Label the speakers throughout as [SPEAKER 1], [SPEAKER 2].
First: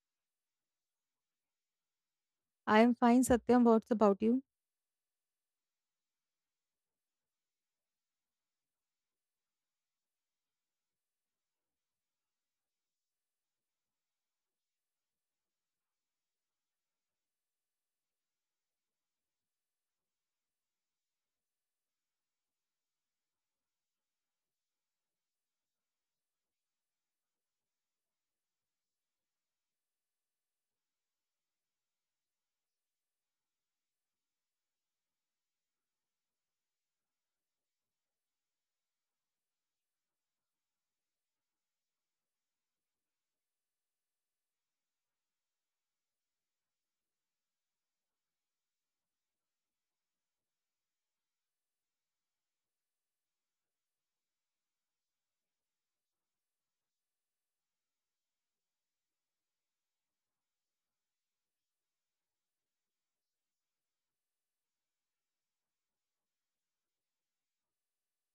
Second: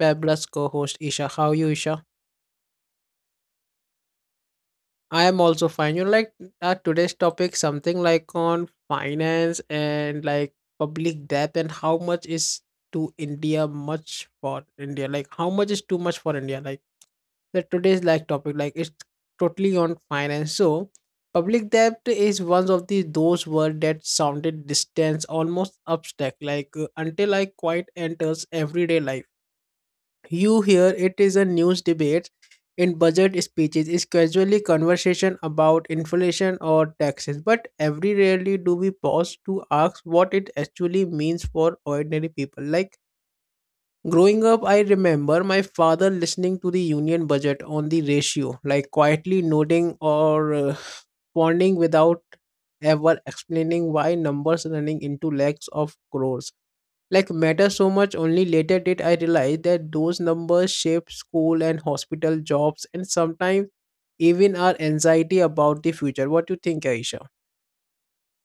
[SPEAKER 1] fabulous co-host Isha. How are you Isha?
[SPEAKER 2] I am fine, Satyam. What's about you?
[SPEAKER 1] I am also fine. Today's topic something like on finance and like public debt and how much is to India much for India? Like how much is too much for India? Like the today's like topic like it's totally on finance. So public debt is one of the those words that sounded distant almost abstract like until I quite enters everyday life. You hear it is a news debate in budget speeches is casually conversation about inflation or taxes, but every rarely do we pause to ask what it actually means for ordinary people. Like growing up, I remember my father listening to the union budget on the ratio, like quietly nodding or pondering without ever explaining why numbers running into lakhs of crores like matter so much. Only later did I realize that those numbers shape school and hospital jobs and sometimes even our anxiety about the future. What do you think, Aisha?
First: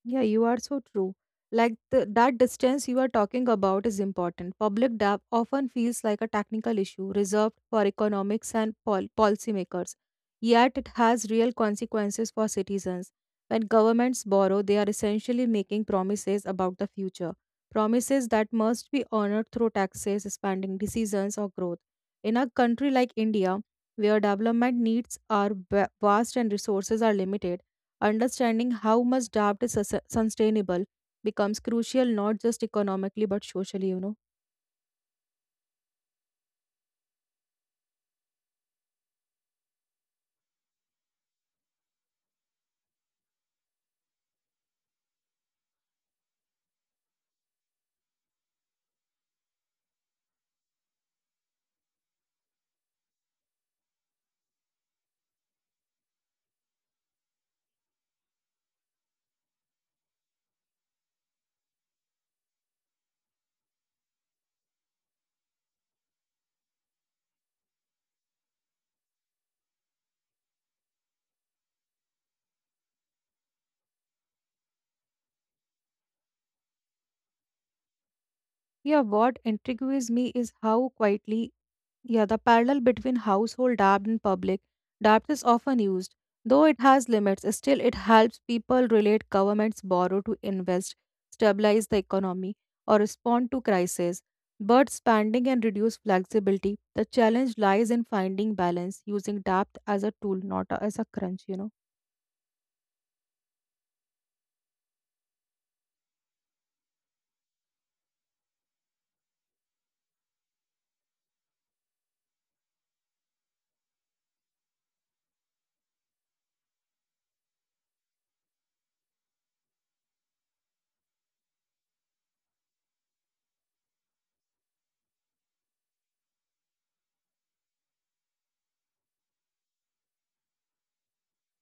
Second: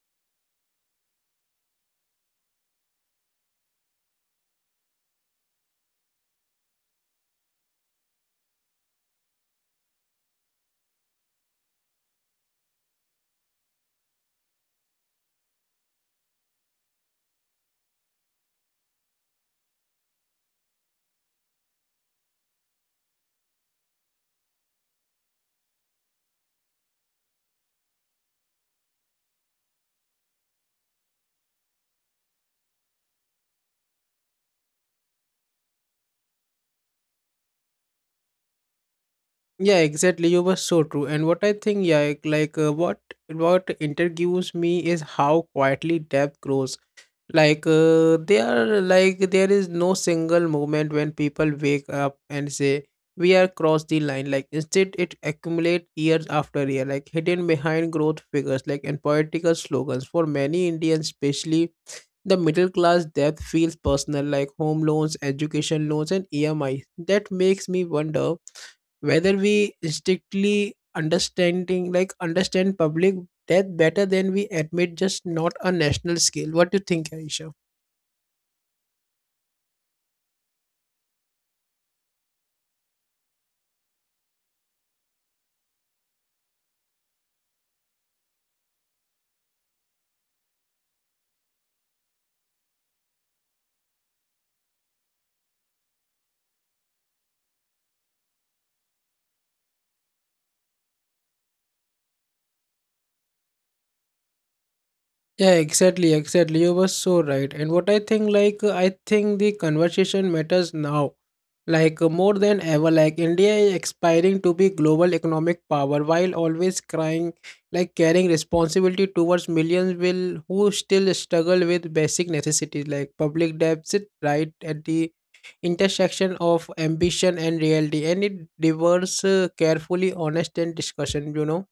[SPEAKER 2] Yeah, you are so true. That distance you are talking about is important. Public debt often feels like a technical issue reserved for economics and policymakers, yet it has real consequences for citizens. When governments borrow, they are essentially making promises about the future, promises that must be honored through taxes, spending decisions, or growth. In a country like India, where development needs are vast and resources are limited, understanding how much debt is sustainable becomes crucial not just economically but socially, you know.
[SPEAKER 1] Yeah, exactly, you were so true. And what I think, yeah, what intrigues me is how quietly depth grows. They are like there is no single moment when people wake up and say we are crossed the line. Like instead, it accumulate years after year, like hidden behind growth figures, like and political slogans. For many Indians, especially the middle class, debt feels personal, like home loans, education loans, and EMI. That makes me wonder whether we strictly understanding like understand public debt better than we admit, just not on national scale. What do you think, Aisha?
[SPEAKER 2] Yeah, what intrigues me is how quietly, yeah, the parallel between household debt and public debt is often used. Though it has limits, still it helps people relate. Governments borrow to invest, stabilize the economy, or respond to crises. But spending and reduce flexibility, the challenge lies in finding balance, using debt as a tool, not a- as a crunch, you know.
[SPEAKER 1] Yeah, exactly, exactly. You were so right. And what I think, like, I think the conversation matters now, like, more than ever. Like, India is aspiring to be global economic power while always crying, like, carrying responsibility towards millions will who still struggle with basic necessities like public debt. Sit right at the intersection of ambition and reality, and it diverse carefully honest and discussion. You know.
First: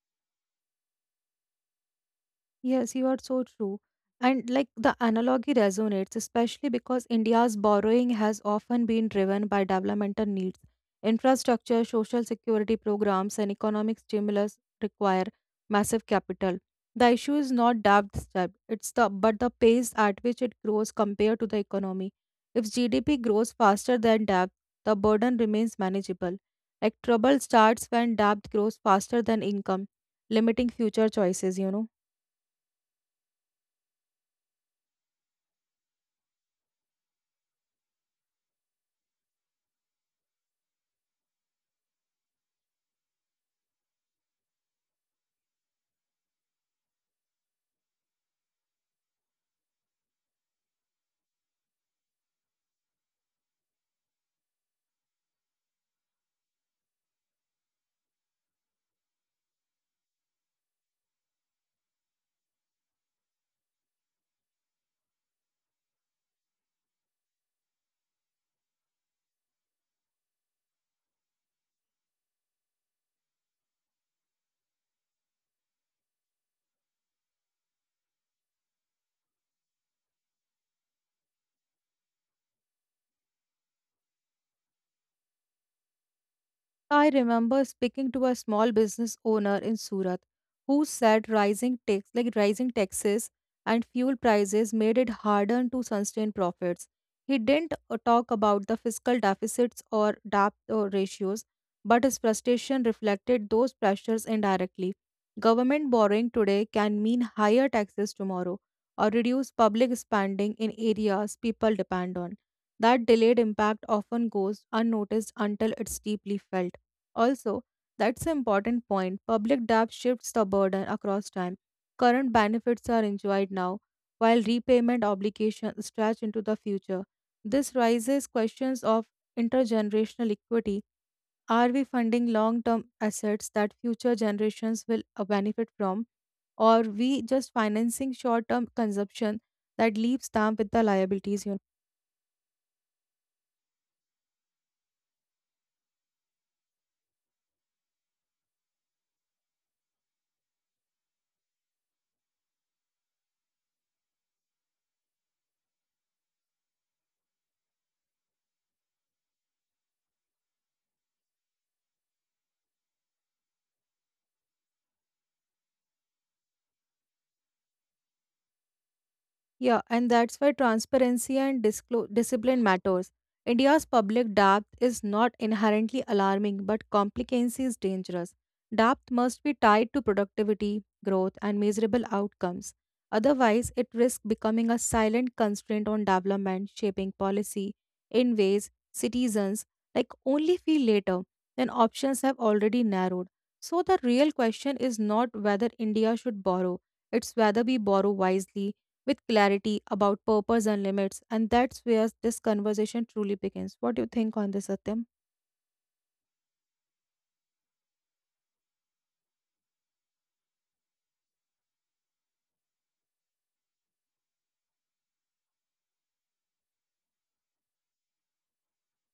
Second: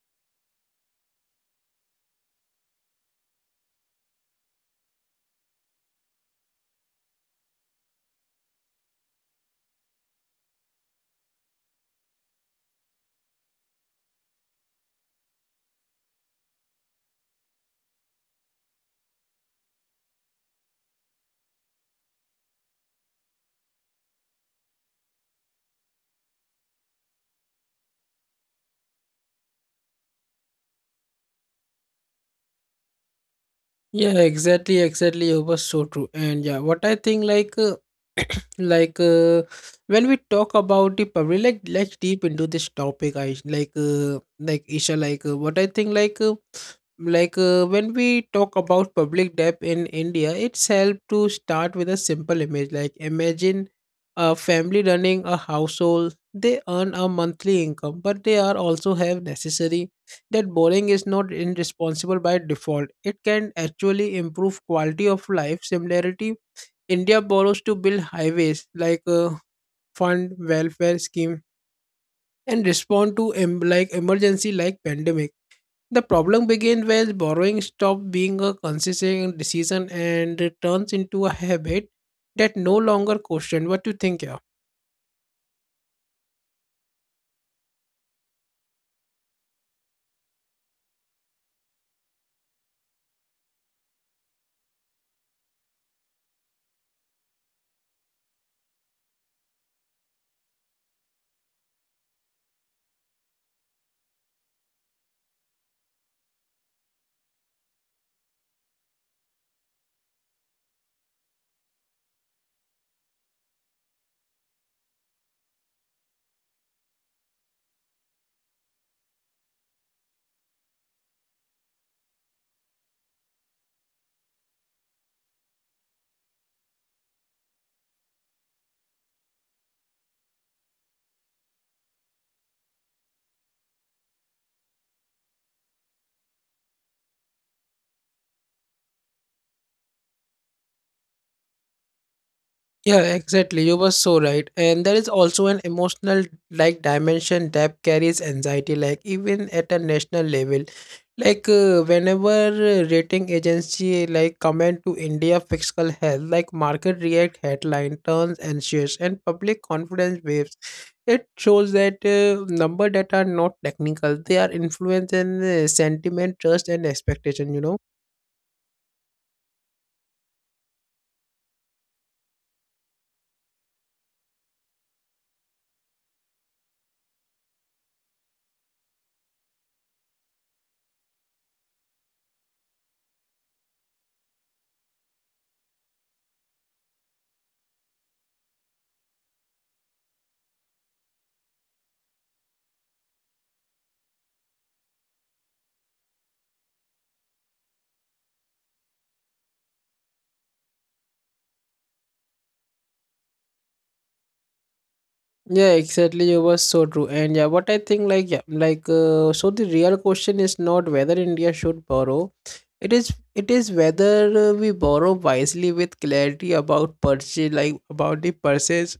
[SPEAKER 2] Yes, you are so true. And like the analogy resonates, especially because India's borrowing has often been driven by developmental needs. Infrastructure, social security programs, and economic stimulus require massive capital. The issue is not debt step, it's the pace at which it grows compared to the economy. If GDP grows faster than debt, the burden remains manageable. Like, trouble starts when debt grows faster than income, limiting future choices, you know.
[SPEAKER 1] Yeah, exactly, exactly. It was so true. And yeah, what I think like uh, when we talk about the public like let's deep into this topic. I like isha like what I think like When we talk about public debt in India, it's helped to start with a simple image. Like imagine a family running a household. They earn a monthly income but they are also have necessary that borrowing is not irresponsible by default. It can actually improve quality of life. Similarity, India borrows to build highways, like a fund welfare scheme, and respond to like emergency like pandemic. The problem begins when borrowing stops being a consistent decision and it turns into a habit that no longer question. What do you think, yeah?
[SPEAKER 2] I remember speaking to a small business owner in Surat who said rising taxes and fuel prices made it harder to sustain profits. He didn't talk about the fiscal deficits or debt ratios, but his frustration reflected those pressures indirectly. Government borrowing today can mean higher taxes tomorrow or reduce public spending in areas people depend on. That delayed impact often goes unnoticed until it's deeply felt. Also, that's an important point. Public debt shifts the burden across time. Current benefits are enjoyed now, while repayment obligations stretch into the future. This raises questions of intergenerational equity. Are we funding long term assets that future generations will benefit from? Or we just financing short term consumption that leaves them with the liabilities? You.
[SPEAKER 1] Yeah, exactly. You were so right. And there is also an emotional like dimension that carries anxiety, like even at a national level. Whenever rating agency like comment to India fiscal health, like market react headline turns anxious and public confidence waves. It shows that number that are not technical, they are influence and sentiment, trust and expectation. You know.
[SPEAKER 2] Yeah, and that's why transparency and discipline matters. India's public debt is not inherently alarming, but complicancy is dangerous. Debt must be tied to productivity, growth, and measurable outcomes. Otherwise, it risks becoming a silent constraint on development, shaping policy in ways citizens like only feel later, when options have already narrowed. So the real question is not whether India should borrow, it's whether we borrow wisely, with clarity about purpose and limits. And that's where this conversation truly begins. What do you think on this, Satyam?
[SPEAKER 1] Yeah, exactly. You were so true. And yeah, what I think, like, yeah, like, so the real question is not whether India should borrow. It is whether we borrow wisely with clarity about purchase, like about the purchase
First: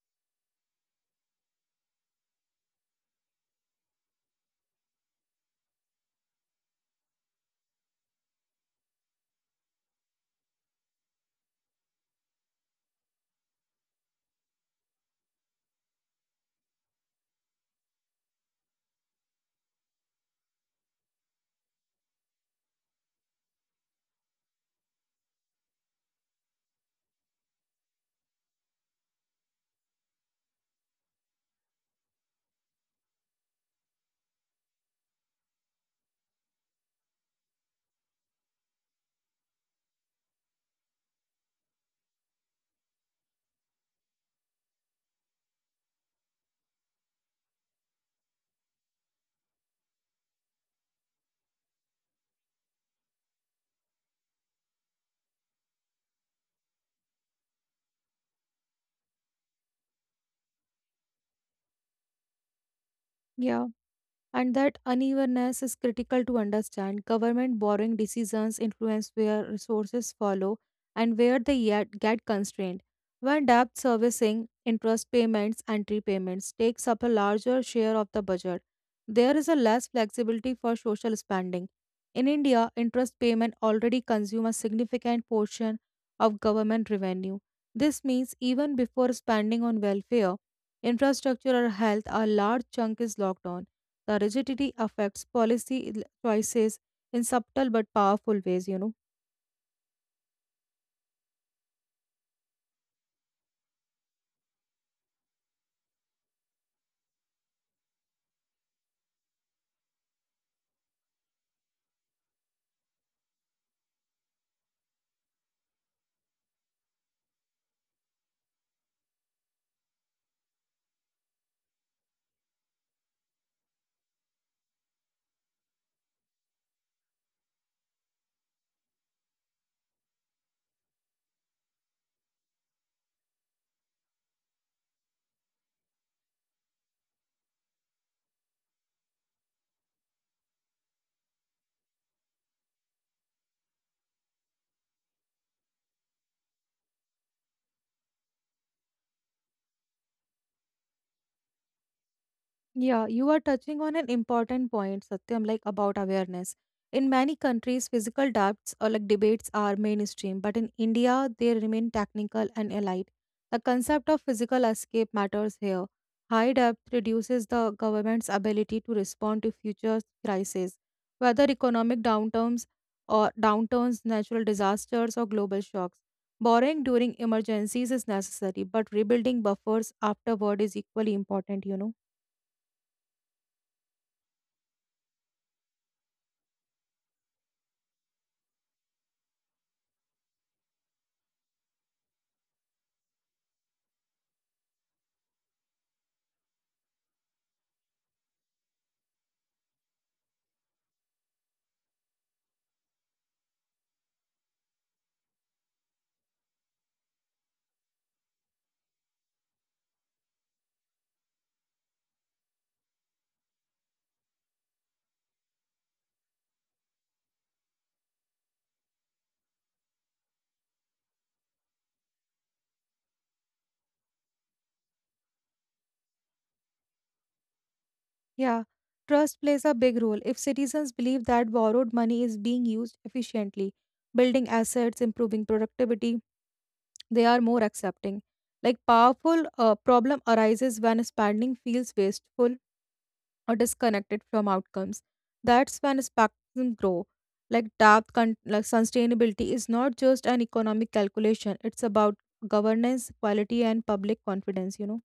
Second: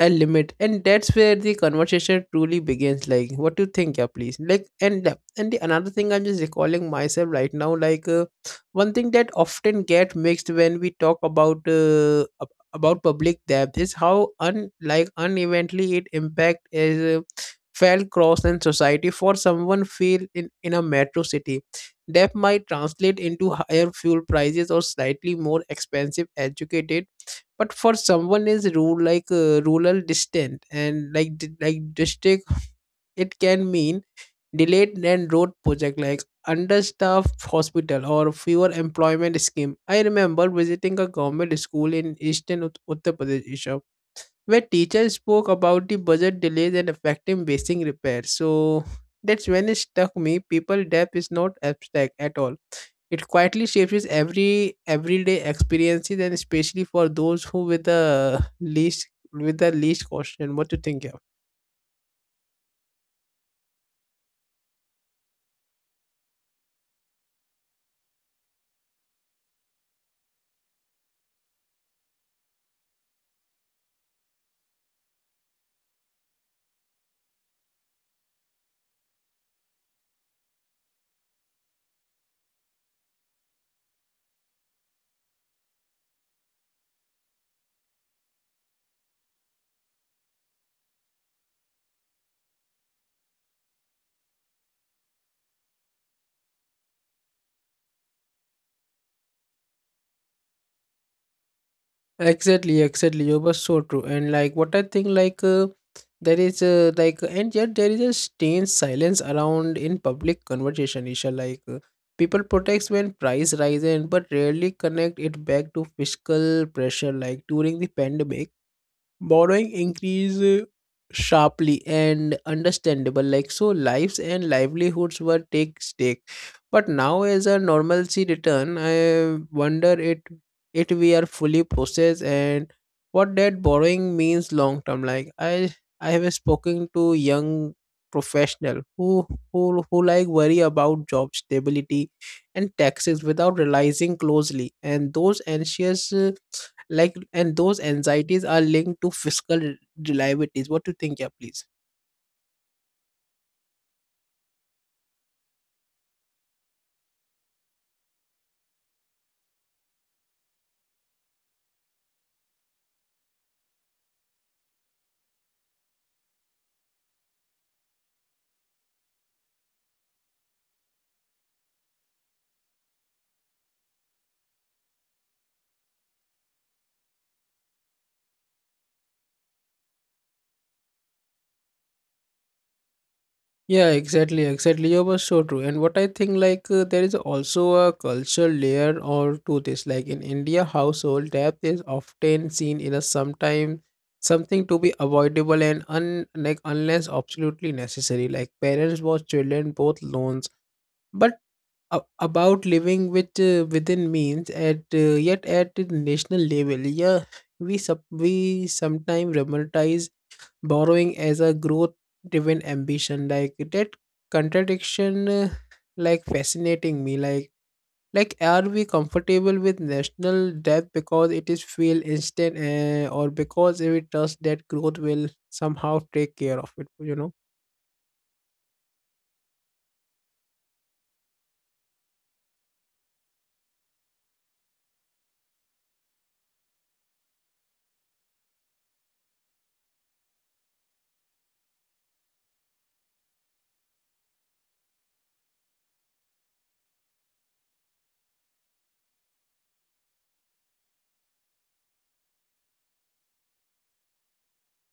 [SPEAKER 1] and limit. And that's where the conversation truly begins. Like, what do you think, yeah, please? Like, and the another thing I'm just recalling myself right now, like, one thing that often get mixed when we talk about public debt is how un like unevently it impact is felt cross in society. For someone feel in a metro city, debt might translate into higher fuel prices or slightly more expensive educated, but for someone is rural like rural distant and like like district, it can mean delayed and road project like understaffed hospital or fewer employment scheme. I remember visiting a government school in eastern Uttar Pradesh, Isha, where teachers spoke about the budget delays and affecting basic repairs. So that's when it struck me people debt is not abstract at all. It quietly shapes every everyday experiences and especially for those who with the least caution. What do you think? Yeah?
[SPEAKER 2] Yeah, and that unevenness is critical to understand. Government borrowing decisions influence where resources follow and where they yet get constrained. When debt servicing, interest payments, and repayments takes up a larger share of the budget, there is a less flexibility for social spending. In India, interest payment already consume a significant portion of government revenue. This means even before spending on welfare, infrastructure or health, a large chunk is locked on. The rigidity affects choices in subtle but powerful ways, you know.
[SPEAKER 1] Exactly, exactly. You were so true. And like what I think, there is and yet there is a strange silence around in public conversation. Isha, people protest when price rises, but rarely connect it back to fiscal pressure. Like during the pandemic, borrowing increased sharply and understandable like so lives and livelihoods were take stake, but now as a normalcy return I wonder it we are fully processed and what that borrowing means long term. Like I have spoken to young professional who like worry about job stability and taxes without realizing closely and those anxious like and those anxieties are linked to fiscal reliabilities. What do you think, yeah, please?
[SPEAKER 2] Yeah, you are touching on an important point, Satyam, like about awareness. In many countries, physical doubts or like debates are mainstream, but in India, they remain technical and elite. The concept of physical escape matters here. High debt reduces the government's ability to respond to future crises, whether economic downturns natural disasters, or global shocks. Borrowing during emergencies is necessary, but rebuilding buffers afterward is equally important, you know.
[SPEAKER 1] Yeah, exactly, exactly. You were so true. And what I think, like, there is also a cultural layer or to this. Like in India, household debt is often seen in a sometime something to be avoidable and un like unless absolutely necessary. Like parents watch children both loans, but about living with within means at yet at the national level, yeah, we sometimes romanticize borrowing as a growth driven ambition like that contradiction like fascinating me like are we comfortable with national debt because it is feel instant or because we trust that growth will somehow take care of it, you know.
[SPEAKER 2] Yeah, trust plays a big role. If citizens believe that borrowed money is being used efficiently, building assets, improving productivity, they are more accepting. Like, powerful problem arises when spending feels wasteful or disconnected from outcomes. That's when spectrum grow. Like, sustainability is not just an economic calculation. It's about governance, quality, and public confidence, you know.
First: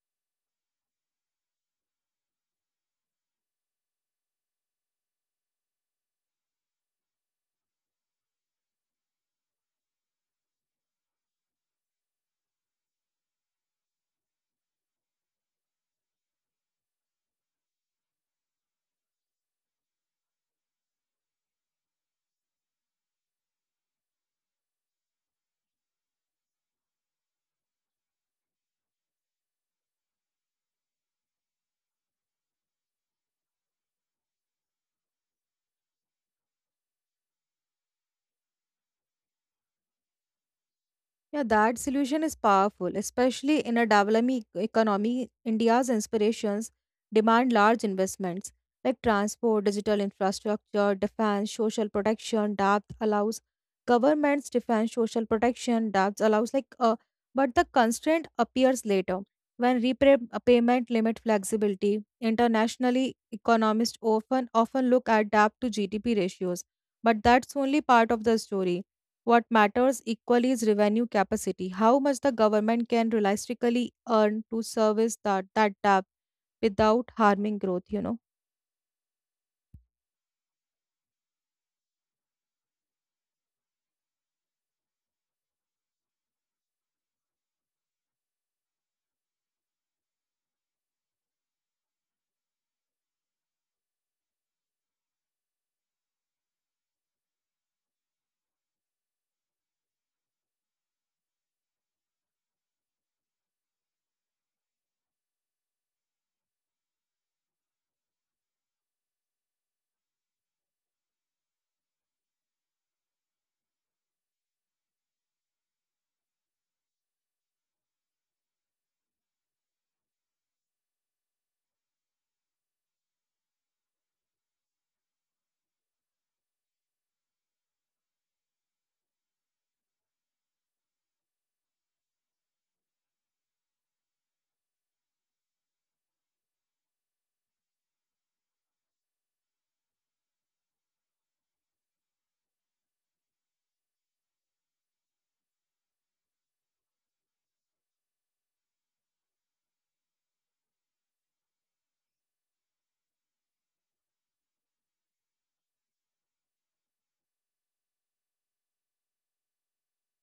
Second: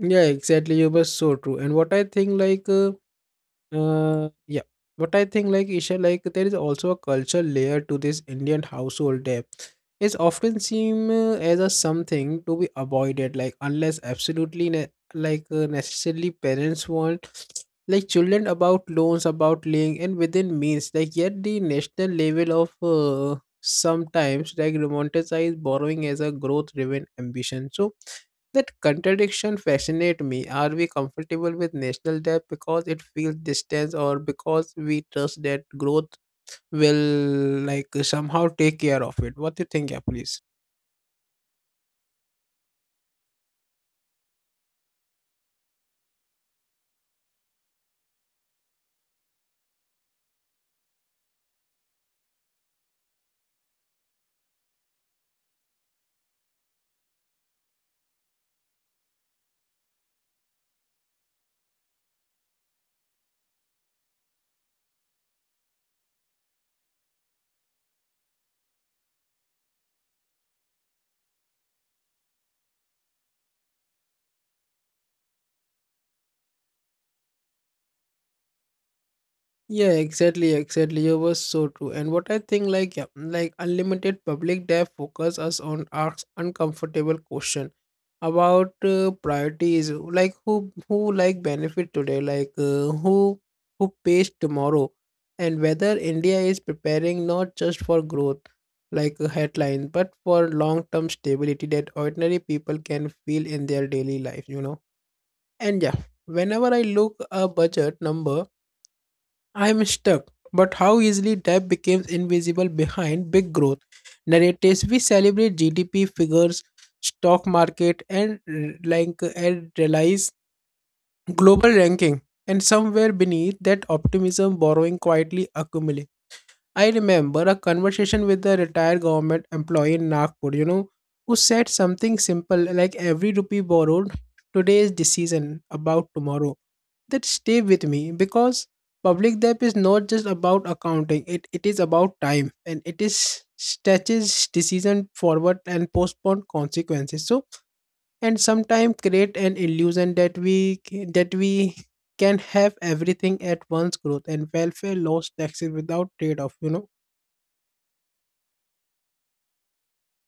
[SPEAKER 1] Yeah, exactly, you were so true. And what I think yeah. But I think like Isha, like there is also a cultural layer to this Indian household debt. It's often seen as a something to be avoided, like unless absolutely like necessarily parents want like children about loans, about laying, and within means. Like yet the national level of sometimes like romanticize borrowing as a growth-driven ambition. So that contradiction fascinates me. Are we comfortable with national debt because it feels distant or because we trust that growth will like somehow take care of it? What do you think, yeah, please?
[SPEAKER 2] Yeah, that solution is powerful, especially in a developing economy. India's inspirations demand large investments like transport, digital infrastructure, defense, social protection. Debt allows but the constraint appears later, when repayment limit flexibility. Internationally, economists often look at debt to GDP ratios, but that's only part of the story. What matters equally is revenue capacity, how much the government can realistically earn to service that debt without harming growth, you know.
[SPEAKER 1] Yeah, exactly, exactly. You was so true. And what I think, like, yeah, like unlimited public debt focus us on asks uncomfortable question about priorities, like who like benefit today, like who pays tomorrow, and whether India is preparing not just for growth, like a headline, but for long term stability that ordinary people can feel in their daily life. You know, and yeah, whenever I look a budget number I'm stuck. But how easily debt becomes invisible behind big growth narratives. We celebrate GDP figures, stock market, and like and realize global ranking. And somewhere beneath that optimism, borrowing quietly accumulates. I remember a conversation with a retired government employee in Nagpur, you know, who said something simple like every rupee borrowed, today is decision about tomorrow. That stay with me because public debt is not just about accounting, it is about time and it is stretches decision forward and postpone consequences. So and sometimes create an illusion that we can have everything at once growth and welfare lost taxes without trade off, you know.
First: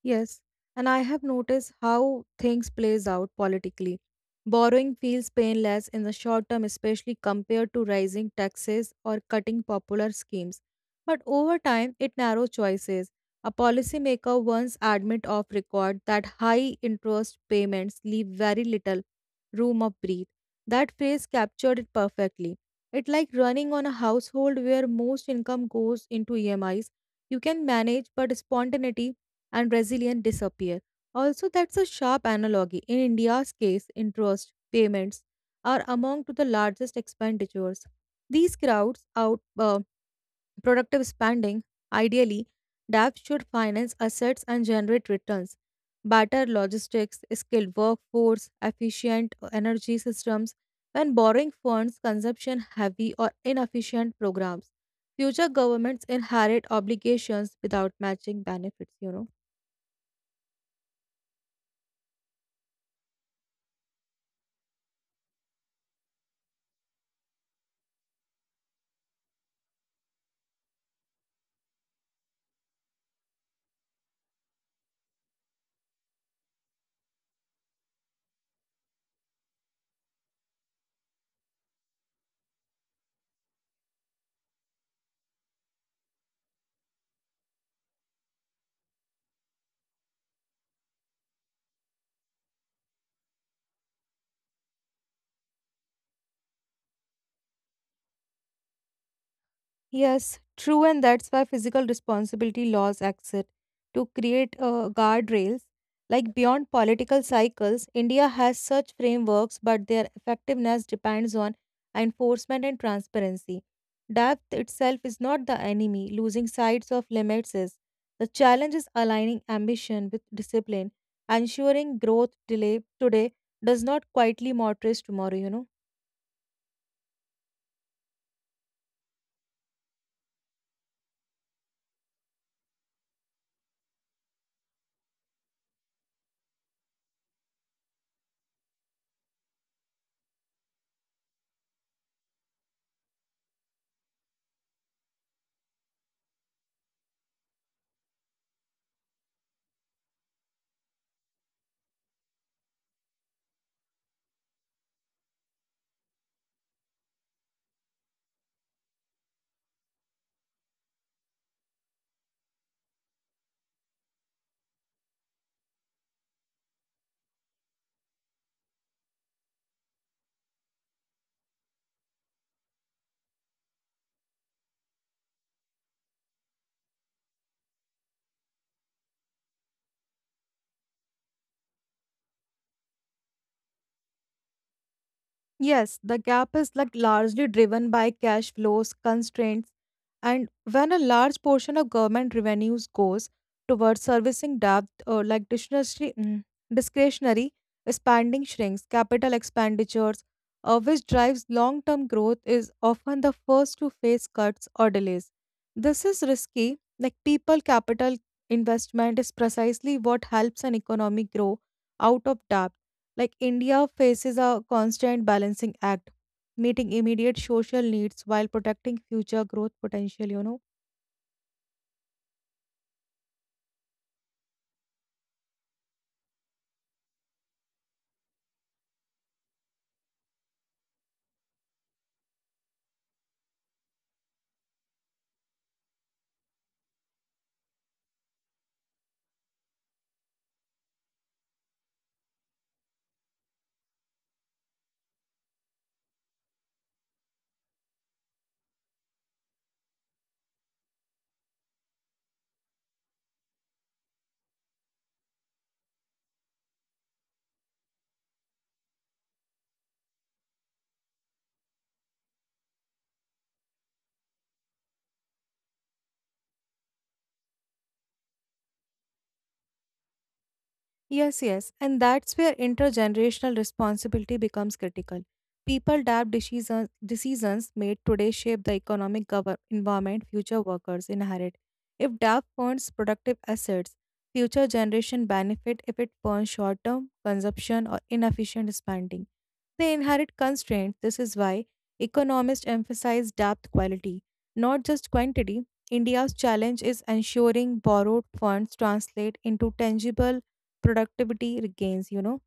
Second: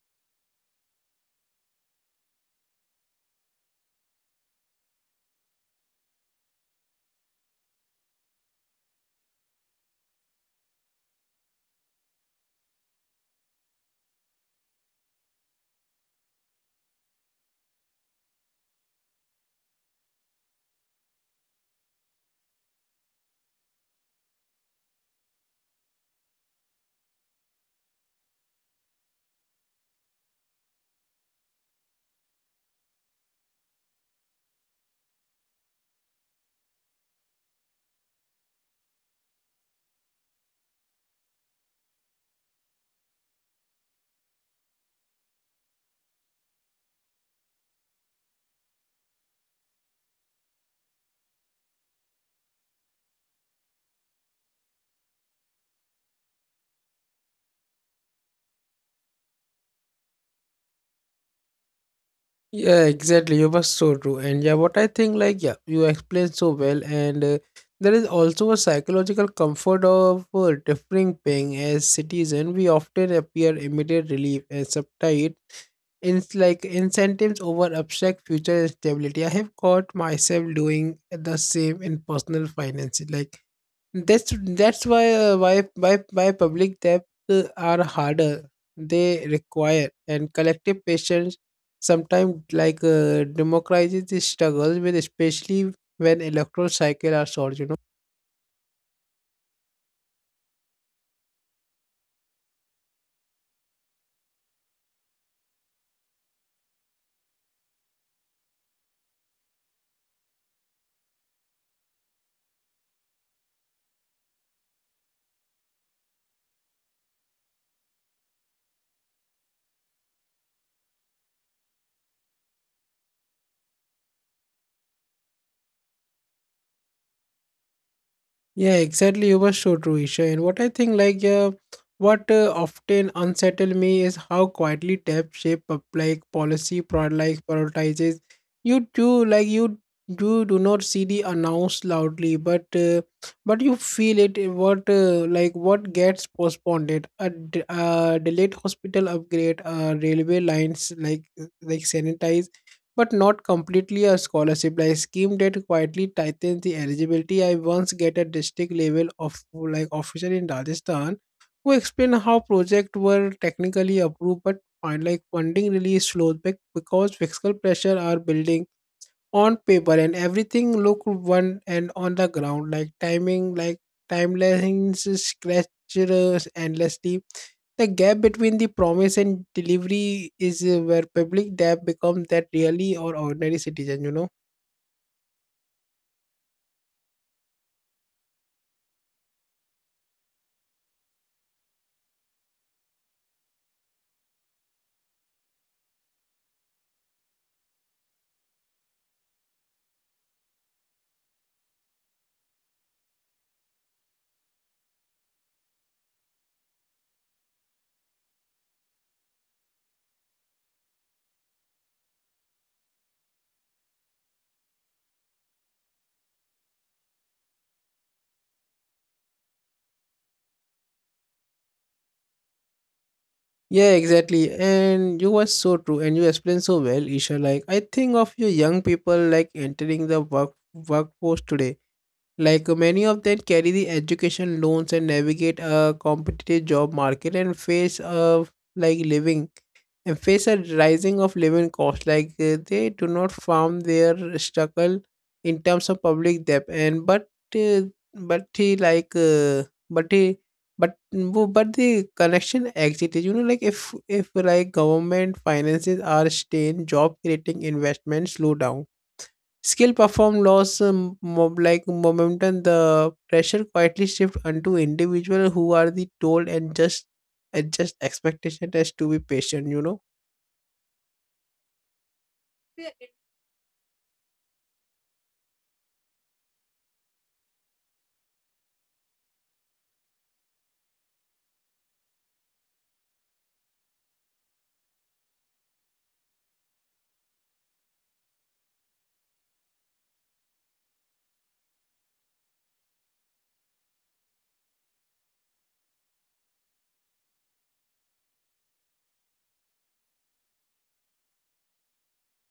[SPEAKER 2] Yes, and I have noticed how things plays out politically. Borrowing feels painless in the short term, especially compared to rising taxes or cutting popular schemes. But over time, it narrows choices. A policymaker once admit off record that high interest payments leave very little room of breathe. That phrase captured it perfectly. It's like running on a household where most income goes into EMIs. You can manage, but spontaneity and Brazilian disappear. Also, that's a sharp analogy. In India's case, interest payments are among to the largest expenditures. These crowds out productive spending. Ideally, debt should finance assets and generate returns. Better logistics, skilled workforce, efficient energy systems. When borrowing funds, consumption heavy or inefficient programs. Future governments inherit obligations without matching benefits, you know.
[SPEAKER 1] Yeah, exactly. You were so true. And yeah, what I think, like, yeah, you explained so well. And there is also a psychological comfort of differing paying as citizen. We often appear immediate relief and subtitle in like incentives over abstract future stability. I have caught myself doing the same in personal finances. Like that's why why public debt are harder. They require and collective patience sometimes like democratizes the struggles with especially when electoral cycle are short. You know.
[SPEAKER 2] Yes, true, and that's why physical responsibility laws exist to create guardrails. Like, beyond political cycles, India has such frameworks, but their effectiveness depends on enforcement and transparency. Depth itself is not the enemy, losing sight of limits is. The challenge is aligning ambition with discipline, ensuring growth delay today does not quietly mortgage tomorrow, you know.
[SPEAKER 1] Yeah, exactly. You were so true, Isha. And what I think, like, what often unsettle me is how quietly tap shape of, like policy prod like prioritizes. You do not see the announce loudly, but you feel it. In what like what gets postponed? It a a delayed hospital upgrade, railway lines like sanitize but not completely a scholarship like scheme that quietly tightens the eligibility. I once get a district level of like officer in Rajasthan who explained how projects were technically approved but find like funding really slowed back because fiscal pressure are building on paper and everything looked one and on the ground like timing like timelines scratches endlessly. The gap between the promise and delivery is where public debt becomes that really or ordinary citizen.
[SPEAKER 2] Yes, the gap is like largely driven by cash flows constraints, and when a large portion of government revenues goes towards servicing debt or like discretionary, discretionary spending shrinks, capital expenditures, which drives long-term growth, is often the first to face cuts or delays. This is risky. Like, people capital investment is precisely what helps an economy grow out of debt. Like, India faces a constant balancing act, meeting immediate social needs while protecting future growth potential, you know.
[SPEAKER 1] Yeah, exactly, and you were so true and you explained so well, Isha. Like I think of you young people like entering the workforce today. Like many of them carry the education loans and navigate a competitive job market and face a like living and face a rising of living costs. Like they do not farm their struggle in terms of public debt and uh, but he like but he but but the connection exit is, you know, like if like government finances are strained, job creating investment slow down. Skill perform loss like momentum. The pressure quietly shift onto individual who are the told and just adjust expectation as to be patient. You know.
[SPEAKER 2] Yes. And that's where intergenerational responsibility becomes critical. Decisions made today shape the economic environment future workers inherit. If DAP funds productive assets, future generation benefit. If it funds short-term consumption or inefficient spending, they inherit constraints. This is why economists emphasize depth quality, not just quantity. India's challenge is ensuring borrowed funds translate into tangible productivity regains, you know.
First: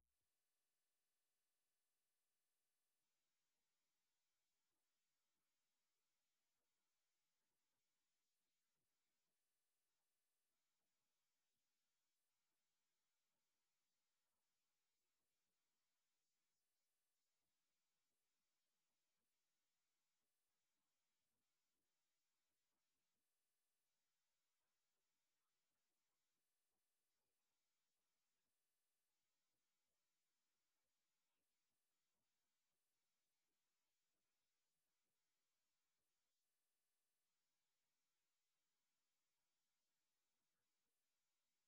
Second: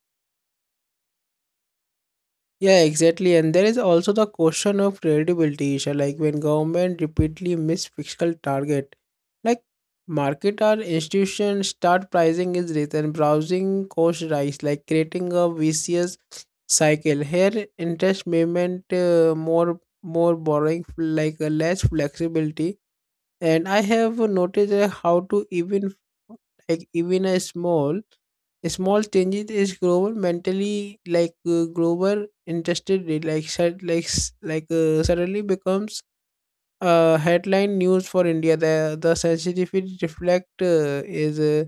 [SPEAKER 1] Yeah, exactly. And there is also the question of credibility, Isha. Like when government repeatedly miss fiscal target, like market or institutions start pricing is written, browsing cost rise, like creating a vicious cycle. Here, interest movement more borrowing, like less flexibility. And I have noticed that how to even like even a small changes is global mentally, like global interested in, like like like suddenly becomes headline news for India. The sensitivity reflect is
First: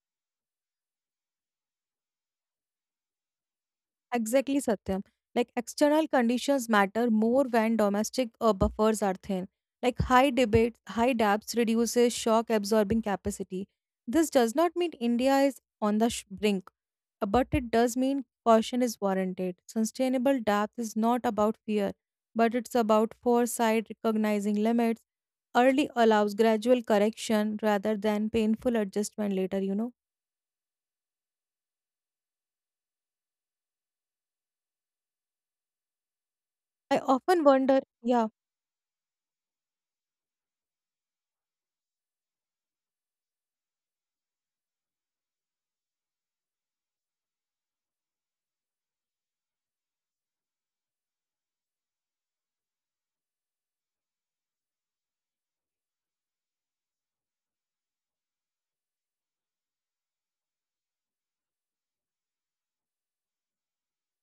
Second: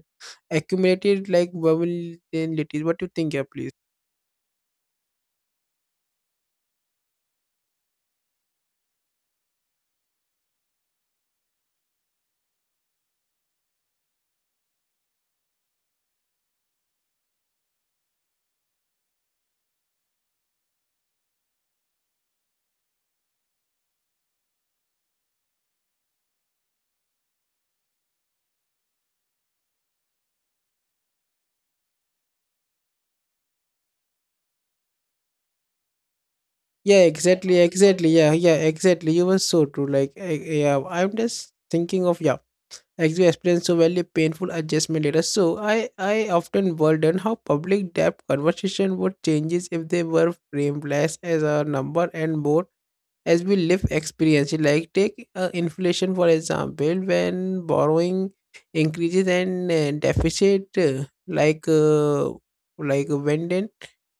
[SPEAKER 1] accumulated like bubble in litis. What do you think, yeah, please?
[SPEAKER 2] Exactly, Satyam. Like, external conditions matter more when domestic buffers are thin. Like, high debts reduces shock absorbing capacity. This does not mean India is on the brink, but it does mean caution is warranted. Sustainable debt is not about fear, but it's about foresight, recognizing limits. Early allows gradual correction rather than painful adjustment later, you know. I
[SPEAKER 1] Yeah,
[SPEAKER 2] often
[SPEAKER 1] exactly,
[SPEAKER 2] wonder,
[SPEAKER 1] exactly.
[SPEAKER 2] yeah.
[SPEAKER 1] Yeah, yeah, exactly. You were so true. Like, I, yeah, I'm just thinking of yeah. As you so well, a painful adjustment later. So I often wondered how public debt conversation would changes if they were framed less as a number and more as we live experience. Like take inflation for example, when borrowing increases and deficit like when then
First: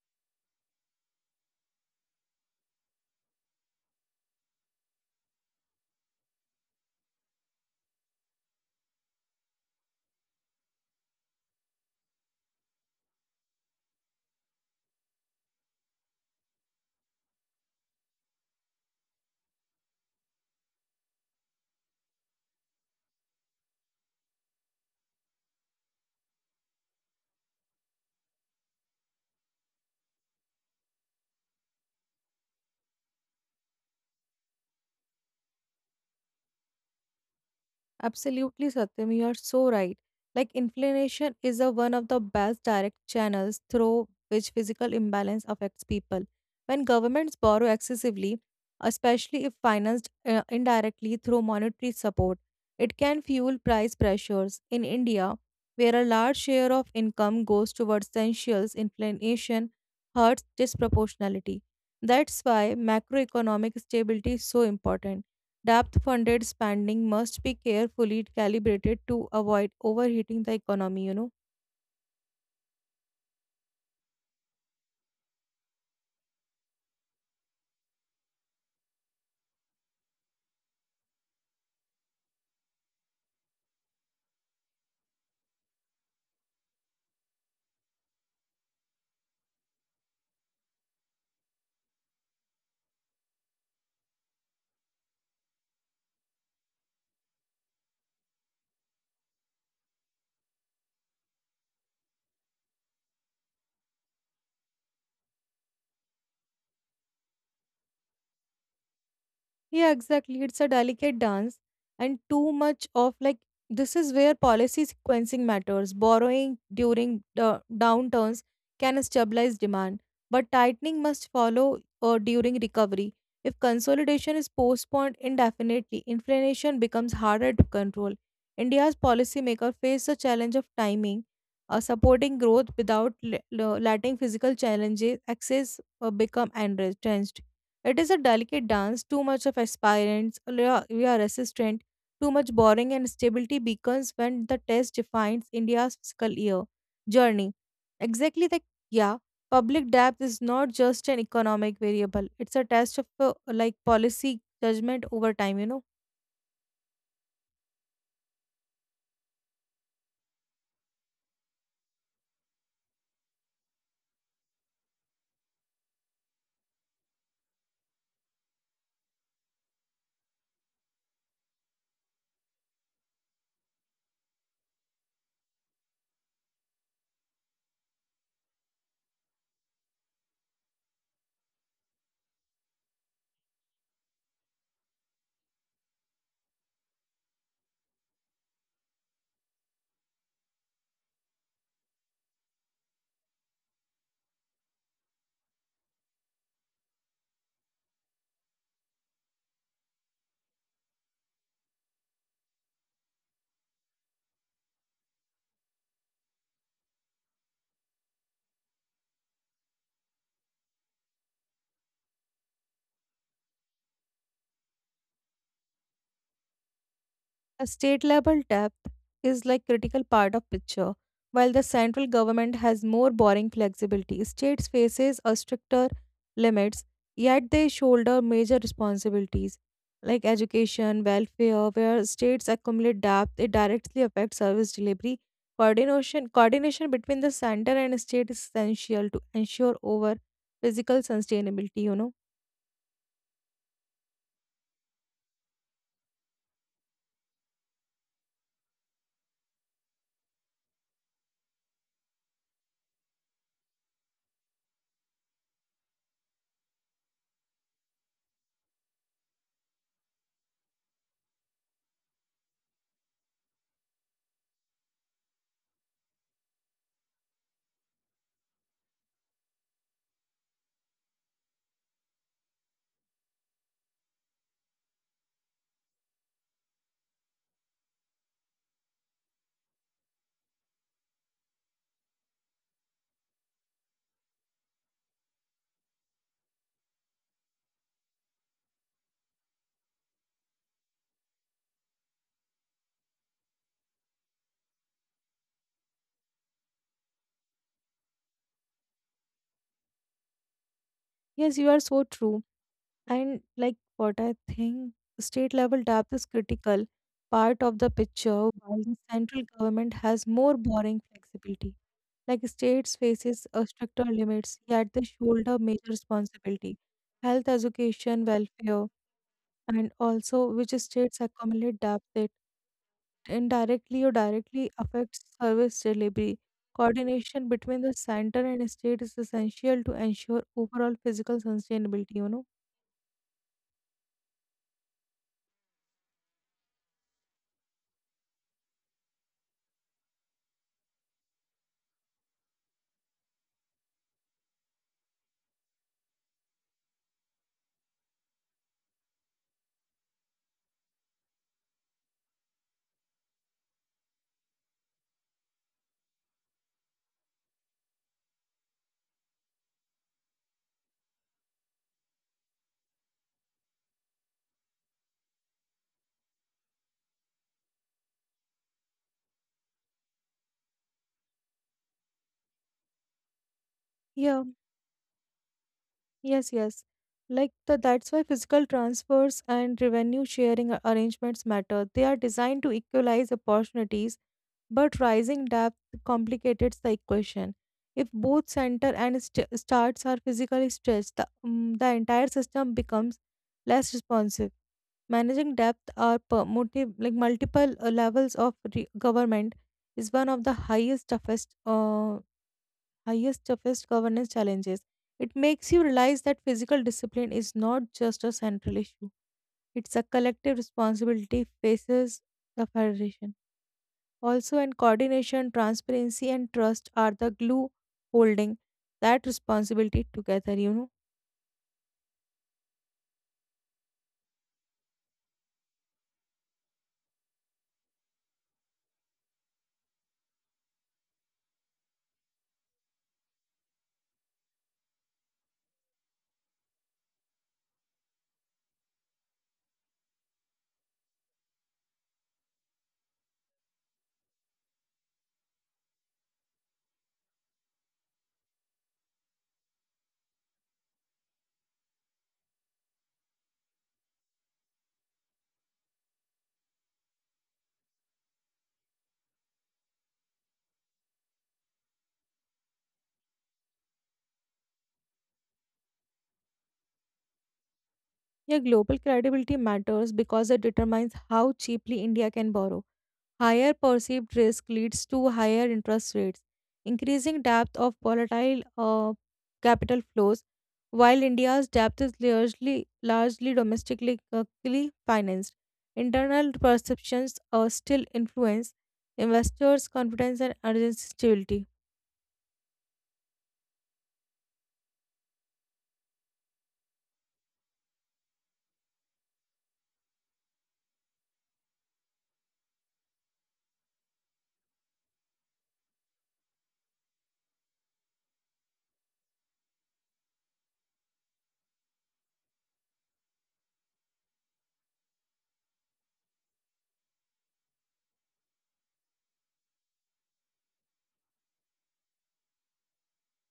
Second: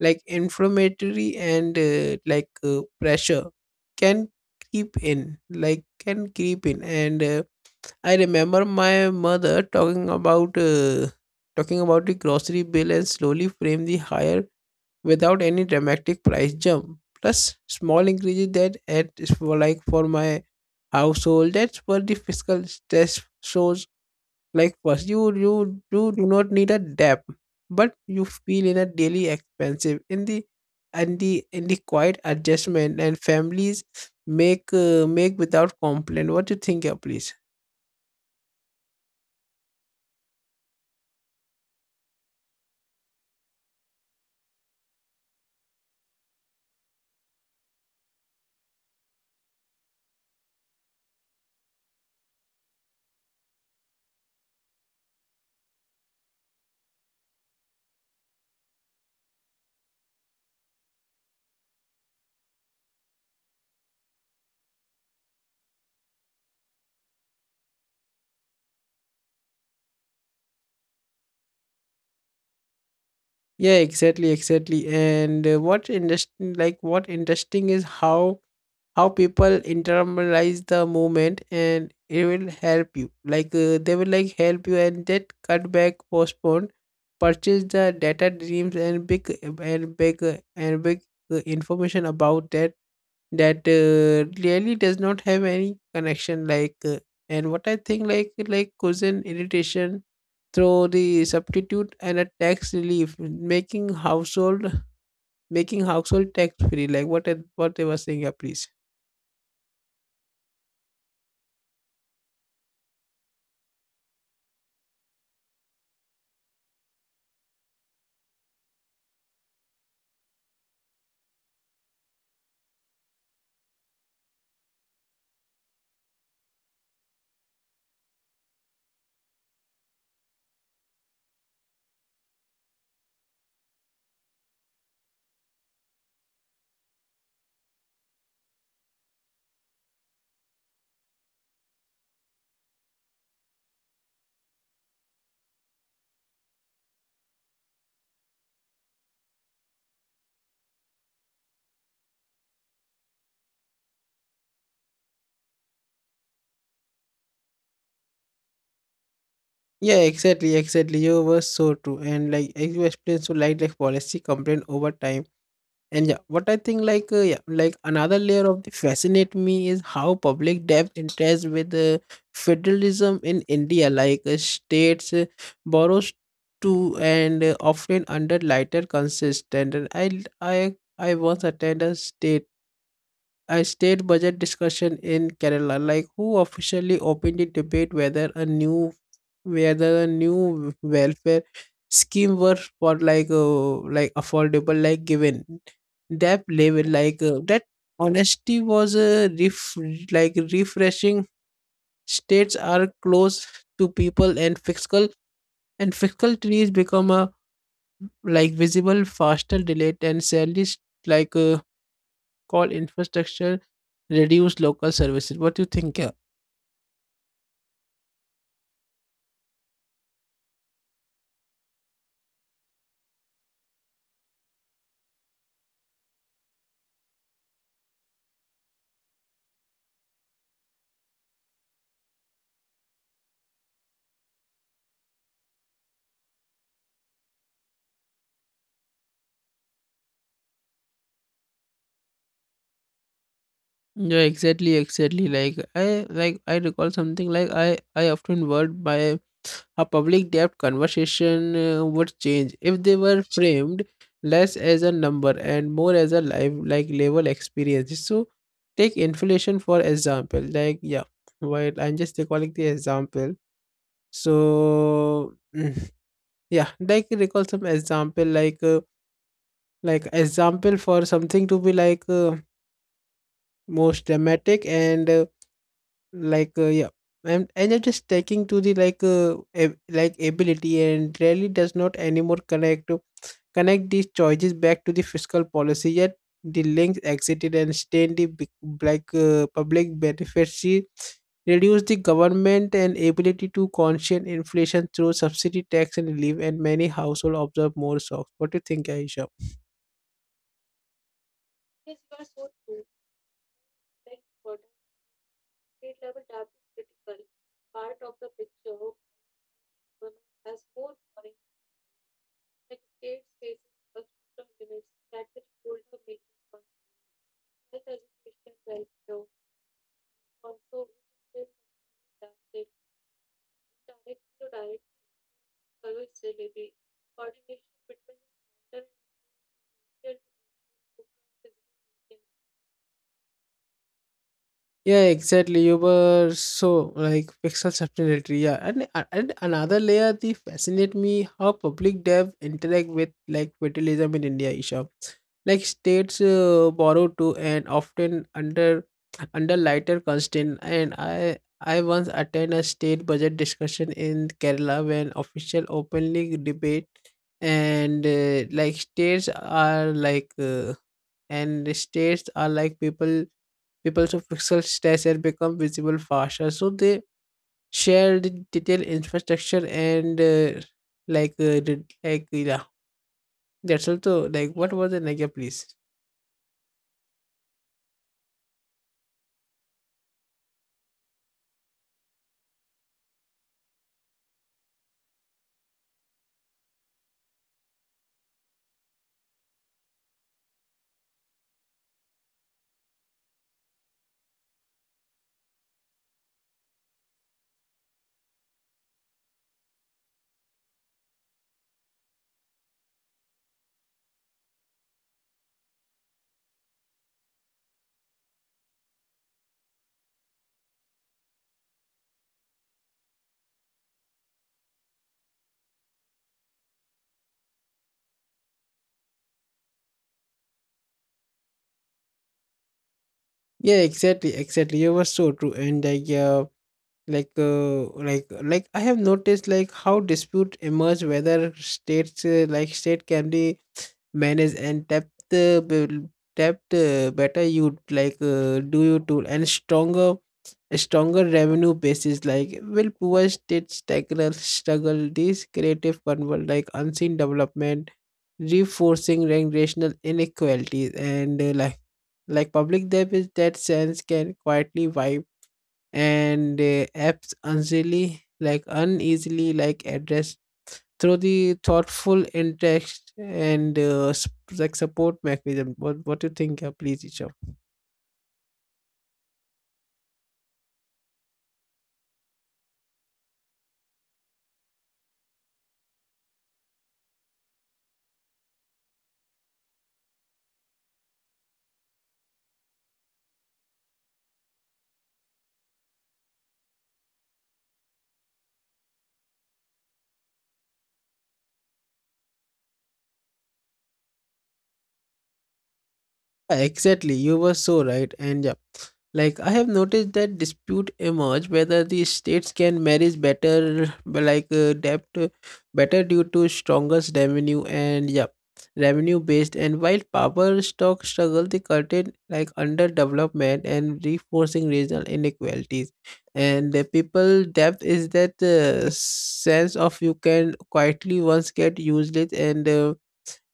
[SPEAKER 1] like inflammatory and like pressure can creep in like can creep in and I remember my mother talking about the grocery bill and slowly frame the higher without any dramatic price jump. Plus small increases that at for like for my household. That's where the fiscal stress shows. Like first, you do not need a debt, but you feel in a daily expensive in the and the in the quiet adjustment and families make make without complaint. What do you think, yeah, please?
[SPEAKER 2] Absolutely, Satyam, you are so right. Like, inflammation is a one of the best direct channels through which physical imbalance affects people. When governments borrow excessively, especially if financed indirectly through monetary support, it can fuel price pressures. In India, where a large share of income goes towards essentials, inflation hurts disproportionality. That's why macroeconomic stability is so important. Depth funded spending must be carefully calibrated to avoid overheating the economy, you know.
[SPEAKER 1] Yeah, exactly, exactly. And what interesting, like what interesting is how people internalize the movement, and it will help you. Like they will like help you, and that cut back, postpone, purchase the data dreams and big and big and big information about that that really does not have any connection like and what I think like cousin irritation through the substitute and a tax relief making household tax free like what I- what they were saying, yeah, please.
[SPEAKER 2] Yeah, exactly. It's a delicate dance, and too much of like this is where policy sequencing matters. Borrowing during the downturns can stabilize demand, but tightening must follow during recovery. If consolidation is postponed indefinitely, inflation becomes harder to control. India's policymakers face the challenge of timing, supporting growth without letting physical challenges access become entrenched. It is a delicate dance, too much of aspirants, we are resistant, too much boring and stability beacons when the test defines India's fiscal year journey. Exactly the yeah, public debt is not just an economic variable. It's a test of like policy judgment over time, you know.
[SPEAKER 1] Yeah, exactly, exactly, you were so true. And like you explained so like policy complaint over time. And yeah, what I think like yeah, like another layer of the fascinate me is how public debt interacts with federalism in India. Like states borrows to and often under lighter consistent. And I once attended a state budget discussion in Kerala, like who officially opened the debate whether a new where the new welfare scheme were for like affordable like given that level like that honesty was a like refreshing. States are close to people and fiscal trees become a like visible faster delayed and salaries like call infrastructure reduce local services. What do you think, yeah?
[SPEAKER 2] A state level depth is like critical part of picture. While the central government has more borrowing flexibility, states faces a stricter limits, yet they shoulder major responsibilities like education, welfare, where states accumulate debt, it directly affects service delivery. Coordination between the center and state is essential to ensure over physical sustainability, you know.
[SPEAKER 1] Yeah, exactly, exactly. Like I recall something like I often worried by a public debt conversation would change if they were framed less as a number and more as a life like level experience. So take inflation for example. Like yeah, while I'm just recalling the example. So mm, yeah, like recall some example like example for something to be like most dramatic and. Like yeah and I just taking to the like like ability and really does not anymore connect these choices back to the fiscal policy yet the links exited and stained the big, black public benefits she reduced the government and ability to conscious inflation through subsidy tax and relief and many household observe more shocks. What do you think, Aisha?
[SPEAKER 2] Yes, you are so true. And like what I think, state level depth is critical part of the picture while the central government has more borrowing flexibility. Like, states faces a stricter limits, yet they shoulder major responsibility. Health, education, welfare, and also which states accumulate debt that indirectly or directly affects service delivery. Coordination between the center and state is essential to ensure overall physical sustainability, you know?
[SPEAKER 1] Yeah, exactly. You were so like pixel subtlety. Yeah, and a- and another layer that fascinate me how public dev interact with like federalism in India, Isha. Like states borrow to and often under under lighter constraint. And I once attend a state budget discussion in Kerala when official openly debate and like states are like and the states are like people. People's physical stature become visible faster, so they share the detailed infrastructure and like like yeah. That's also
[SPEAKER 2] Yeah.
[SPEAKER 1] like what was the like? Yeah, please.
[SPEAKER 2] Yes. Like that's why physical transfers and revenue sharing arrangements matter. They are designed to equalize opportunities, but rising depth complicates the equation. If both center and starts are physically stretched, the entire system becomes less responsive. Managing depth or multiple levels of government is one of the highest, toughest governance challenges. It makes you realize that physical discipline is not just a central issue, it's a collective responsibility faces the Federation. Also, and coordination, transparency, and trust are the glue holding that responsibility together, you know.
[SPEAKER 1] Yeah, exactly, exactly. You were so true, and like yeah, like uh, like like I have noticed like how dispute emerge whether states like state can be manage and depth depth better, you like do you do and stronger revenue basis, like will poor states struggle these creative convert like unseen development reinforcing generational inequalities and like public debt is that sense can quietly wipe and apps uneasily like address through the thoughtful in text and like support mechanism. What do you think? Please, Isha.
[SPEAKER 2] Your global credibility matters because it determines how cheaply India can borrow. Higher perceived risk leads to higher interest rates, increasing depth of volatile capital flows. While India's debt is largely domestically financed, internal perceptions still influence investors' confidence and urgency. Stability.
[SPEAKER 1] Yeah, exactly, you were so right, and yeah, like I have noticed that dispute emerge whether the states can manage better, like debt better due to strongest revenue and yeah, revenue based. And while power stock struggle, the curtain like underdevelopment and reinforcing regional inequalities, and the people debt is that sense of you can quietly once get useless and.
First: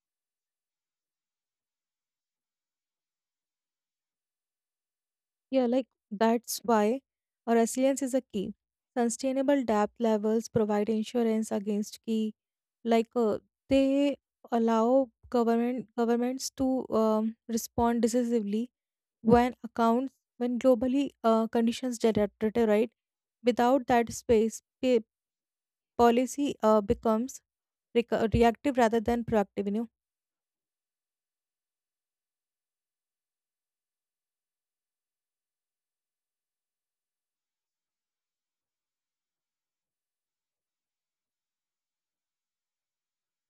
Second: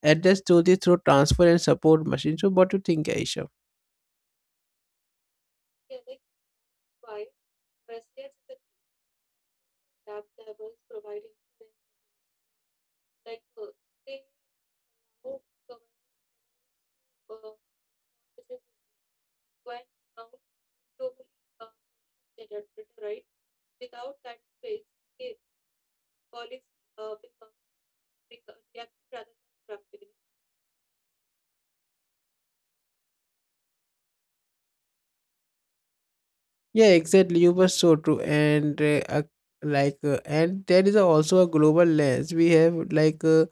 [SPEAKER 1] Address slowly through transfer and support machine. So, what do you think, Aisha?
[SPEAKER 2] Yeah, like that's why a resilience is a key. Sustainable debt levels provide insurance against key, like uh, they allow governments to respond decisively when accounts when globally conditions deteriorate. Without that space, policy becomes reactive rather than proactive. You know.
[SPEAKER 1] Yeah, exactly. You were so true. And like, and there is also a global lens. We have like.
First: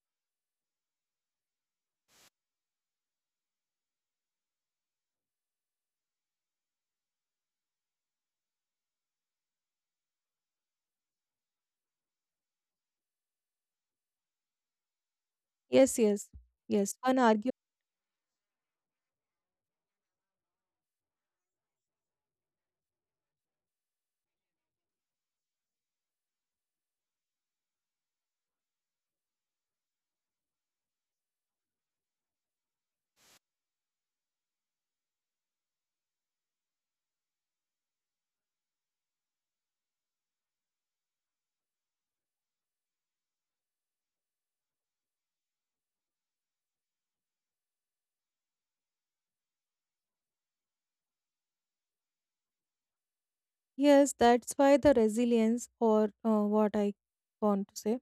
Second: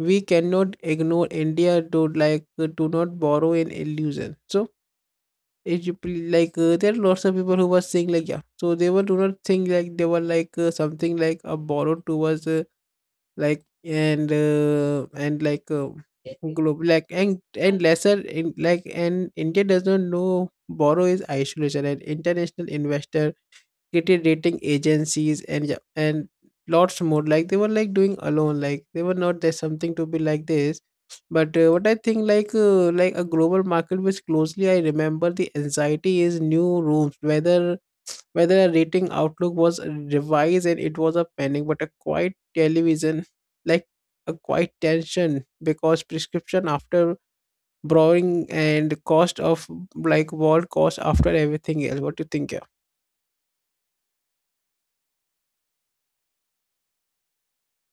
[SPEAKER 1] We cannot ignore India to like do not borrow an illusion. So it you like there are lots of people who were saying like yeah, so they were do not think like they were like something like a borrow towards. Like and like
[SPEAKER 2] Yes, yes,
[SPEAKER 1] globe
[SPEAKER 2] yes.
[SPEAKER 1] like
[SPEAKER 2] One argument.
[SPEAKER 1] and lesser in like and India does not know borrow is isolation and international investor credit rating agencies and yeah, and lots more like they were like doing alone like they were not there's something to be like this but what I think like a global market which closely I remember the anxiety is new rooms whether whether a rating outlook was revised and it was a panic but a quiet television like a quiet tension because prescription after borrowing and cost of like world cost after everything else. What do you think, yeah?
[SPEAKER 2] Yes, that's why the resilience, or what I want to say,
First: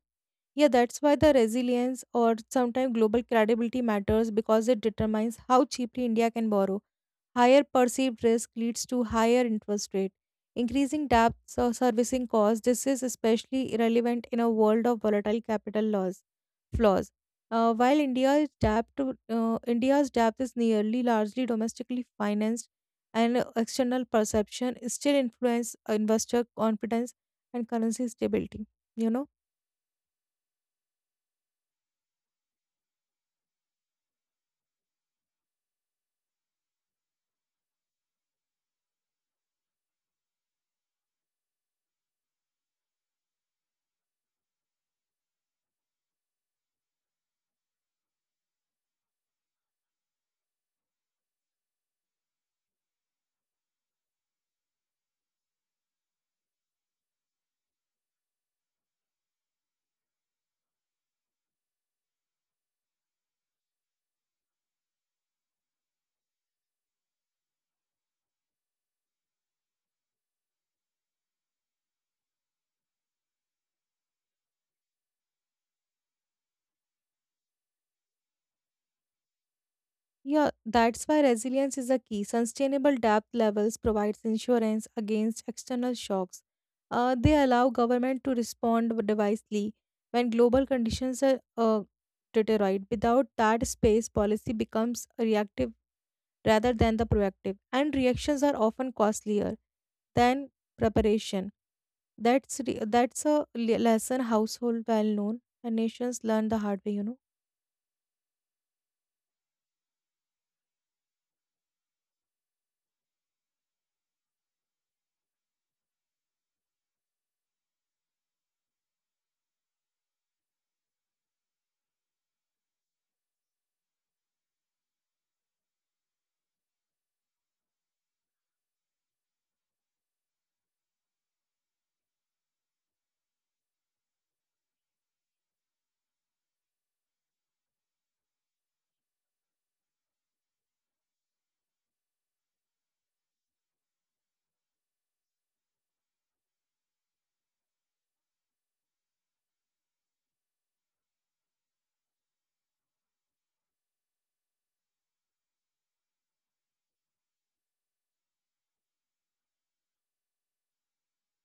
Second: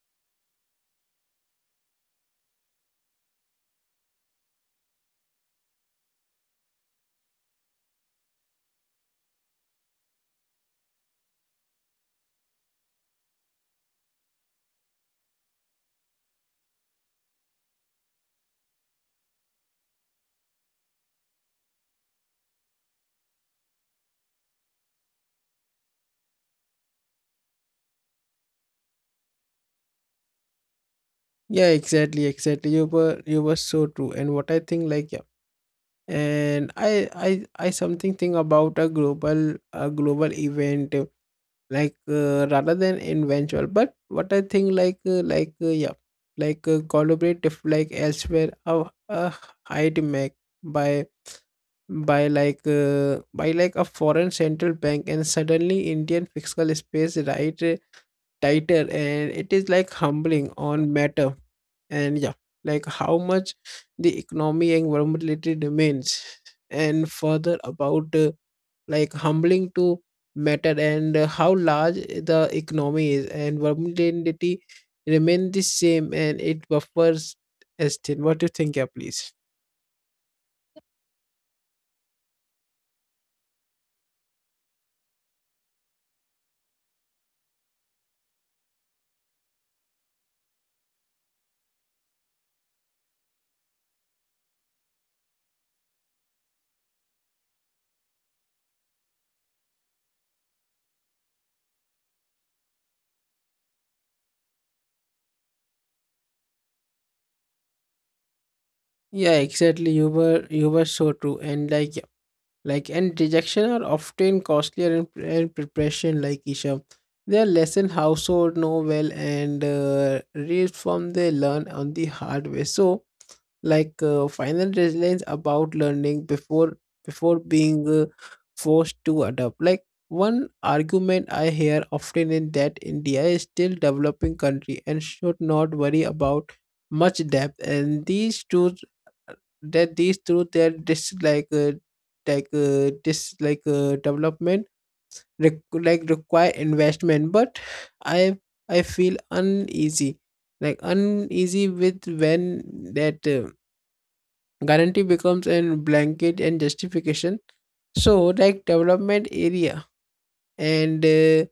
[SPEAKER 2] yeah, that's why the resilience or sometimes global credibility matters because it determines how cheaply India can borrow. Higher perceived risk leads to higher interest rate, increasing debts or servicing costs. This is especially irrelevant in a world of volatile capital laws flaws. While India's debt to, India's debt is nearly largely domestically financed, and external perception still influence investor confidence and currency stability. You know.
[SPEAKER 1] Yeah, exactly, exactly, you were so true. And what I think, like yeah, and I something think about a global event like rather than eventual, but what I think like yeah like collaborate if like elsewhere a hide make by by like a foreign central bank and suddenly Indian fiscal space right tighter and it is like humbling on matter and yeah like how much the economy and vulnerability remains and further about like humbling to matter and how large the economy is and vulnerability remain the same and it buffers esteem. What do you think, yeah, please?
[SPEAKER 2] Yeah, that's why resilience is a key. Sustainable debt levels provides insurance against external shocks. They allow government to respond devisely when global conditions are deteriorate. Without that space, policy becomes reactive rather than the proactive, and reactions are often costlier than preparation. That's a lesson household well known, and nations learn the hard way. You know.
[SPEAKER 1] Yeah, exactly. You were so true. And like yeah, like and rejection are often costlier in, in preparation, like Isha. They are lesson household know well and read from they learn on the hard way. So like final resilience about learning before before being forced to adapt like one argument I hear often in that India is still developing country and should not worry about much depth and these truth that these truth their dislike like dislike development like require investment but i I feel uneasy like uneasy with when that guarantee becomes a blanket and justification. So like development area and uh,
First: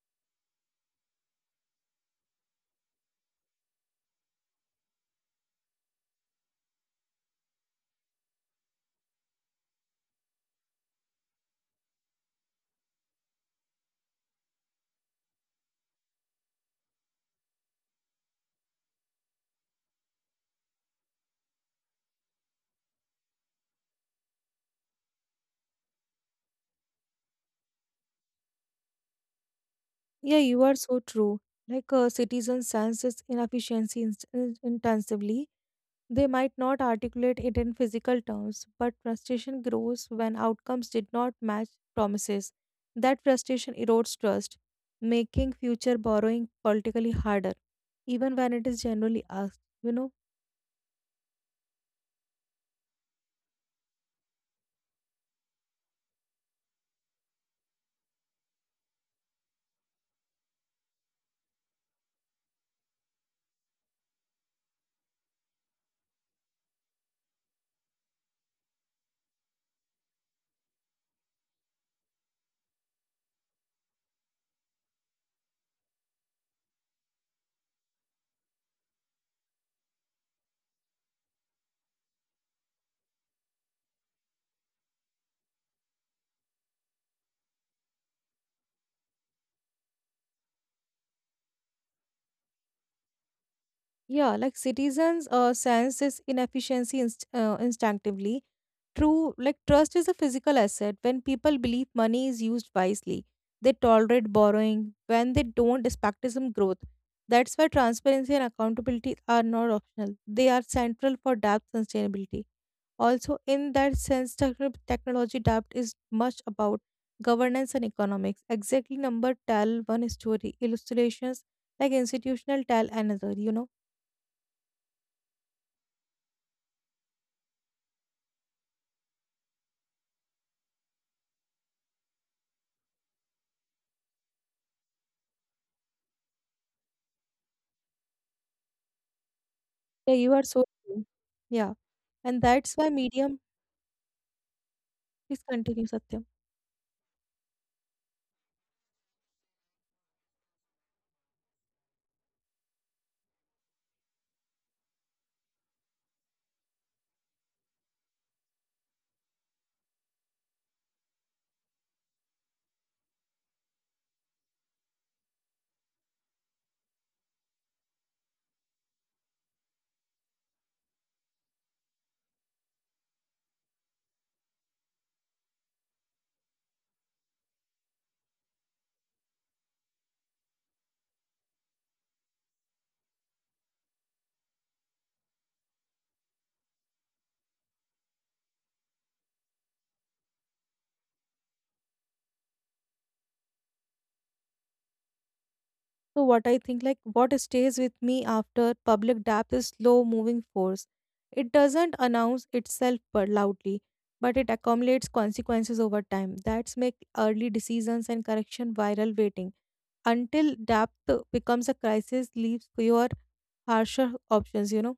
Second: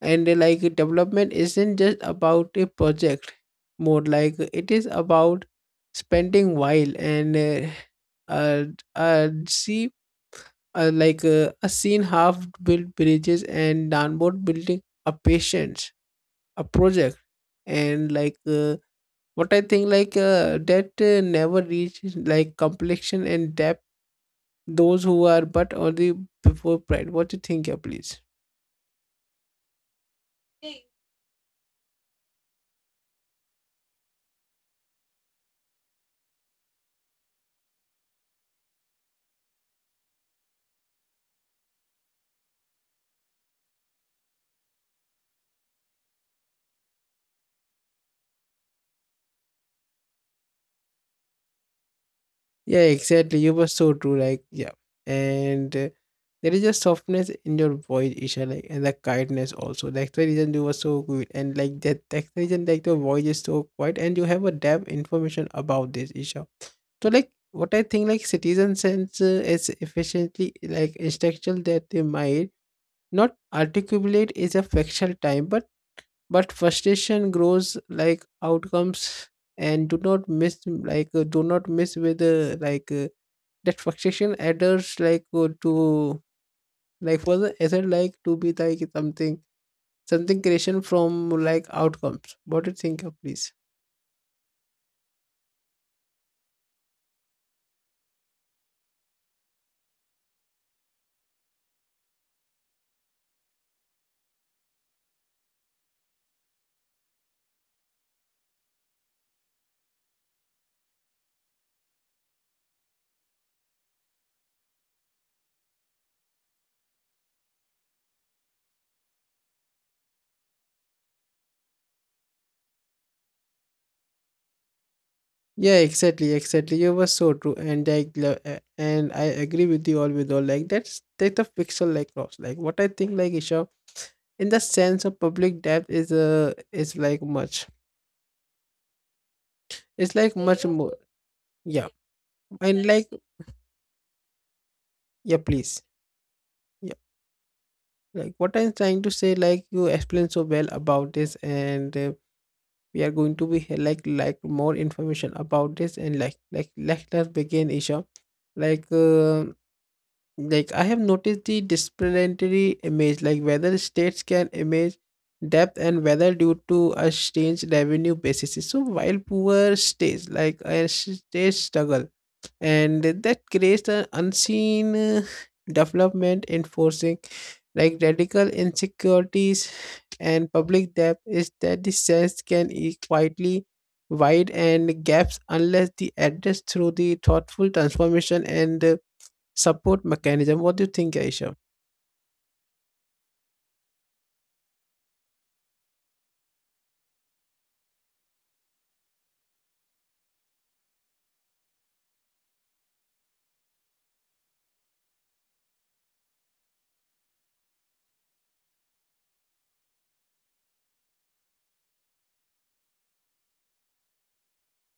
[SPEAKER 1] and like development isn't just about a project, more like it is about spending while and uh, see like a seen half built bridges and downboard building a patience a project and like what I think like that never reach like complexion and depth those who are but only before pride. What do you think, yeah, please?
[SPEAKER 2] Yeah, you are so true. Like a citizen senses inefficiency intensively. They might not articulate it in physical terms, but frustration grows when outcomes did not match promises. That frustration erodes trust, making future borrowing politically harder, even when it is generally asked. You know.
[SPEAKER 1] Yeah, exactly. You were so true. Like, yeah. And there is a softness in your voice, Isha, like, and the kindness also. That's the reason you were so good. And like that's the reason, like, your voice is so quiet and you have a depth information about this, Isha. So, like, what I think, like, citizen sense is efficiently, like, instructional that they might not articulate is a factual time, but frustration grows like outcomes and do not miss like do not miss with that frustration adds like to like for the other like to be like something something creation from like outcomes. What do you think of, please?
[SPEAKER 2] Yeah, like citizens sense this inefficiency instinctively. True, like trust is a physical asset. When people believe money is used wisely, they tolerate borrowing. When they don't, expectism growth. That's why transparency and accountability are not optional. They are central for debt sustainability. Also, in that sense, technology debt is much about governance and economics. Exactly number tell one story. Illustrations like institutional tell another. You know.
[SPEAKER 1] Yeah, exactly, exactly. You were so true, and like, and I agree with you all with all. Like that's the fictional like cross. Like what I think, like Isha, in the sense of public debt is like much.
[SPEAKER 2] Yeah,
[SPEAKER 1] It's
[SPEAKER 2] you
[SPEAKER 1] like
[SPEAKER 2] are so
[SPEAKER 1] much more.
[SPEAKER 2] true. Yeah,
[SPEAKER 1] Yeah,
[SPEAKER 2] and that's
[SPEAKER 1] and
[SPEAKER 2] why
[SPEAKER 1] like
[SPEAKER 2] medium.
[SPEAKER 1] yeah,
[SPEAKER 2] Please
[SPEAKER 1] please.
[SPEAKER 2] continue, Satyam.
[SPEAKER 1] Yeah, like what I'm trying to say. Like you explained so well about this, and we are going to be like more information about this, and like let us begin, Isha. Like uh, Like I have noticed the disciplinary image, like whether states can image depth and whether due to a strange revenue basis. So while poor states, like a state struggle, and that creates an unseen development enforcing like radical insecurities and public debt is that the sense can be quietly wide and gaps unless the address through the thoughtful transformation and support mechanism. What do you think, Aisha?
[SPEAKER 2] So what I think, like what stays with me after public depth is slow-moving force. It doesn't announce itself but loudly, but it accumulates consequences over time. That's make early decisions and correction viral waiting until depth becomes a crisis, leaves fewer harsher options. You know,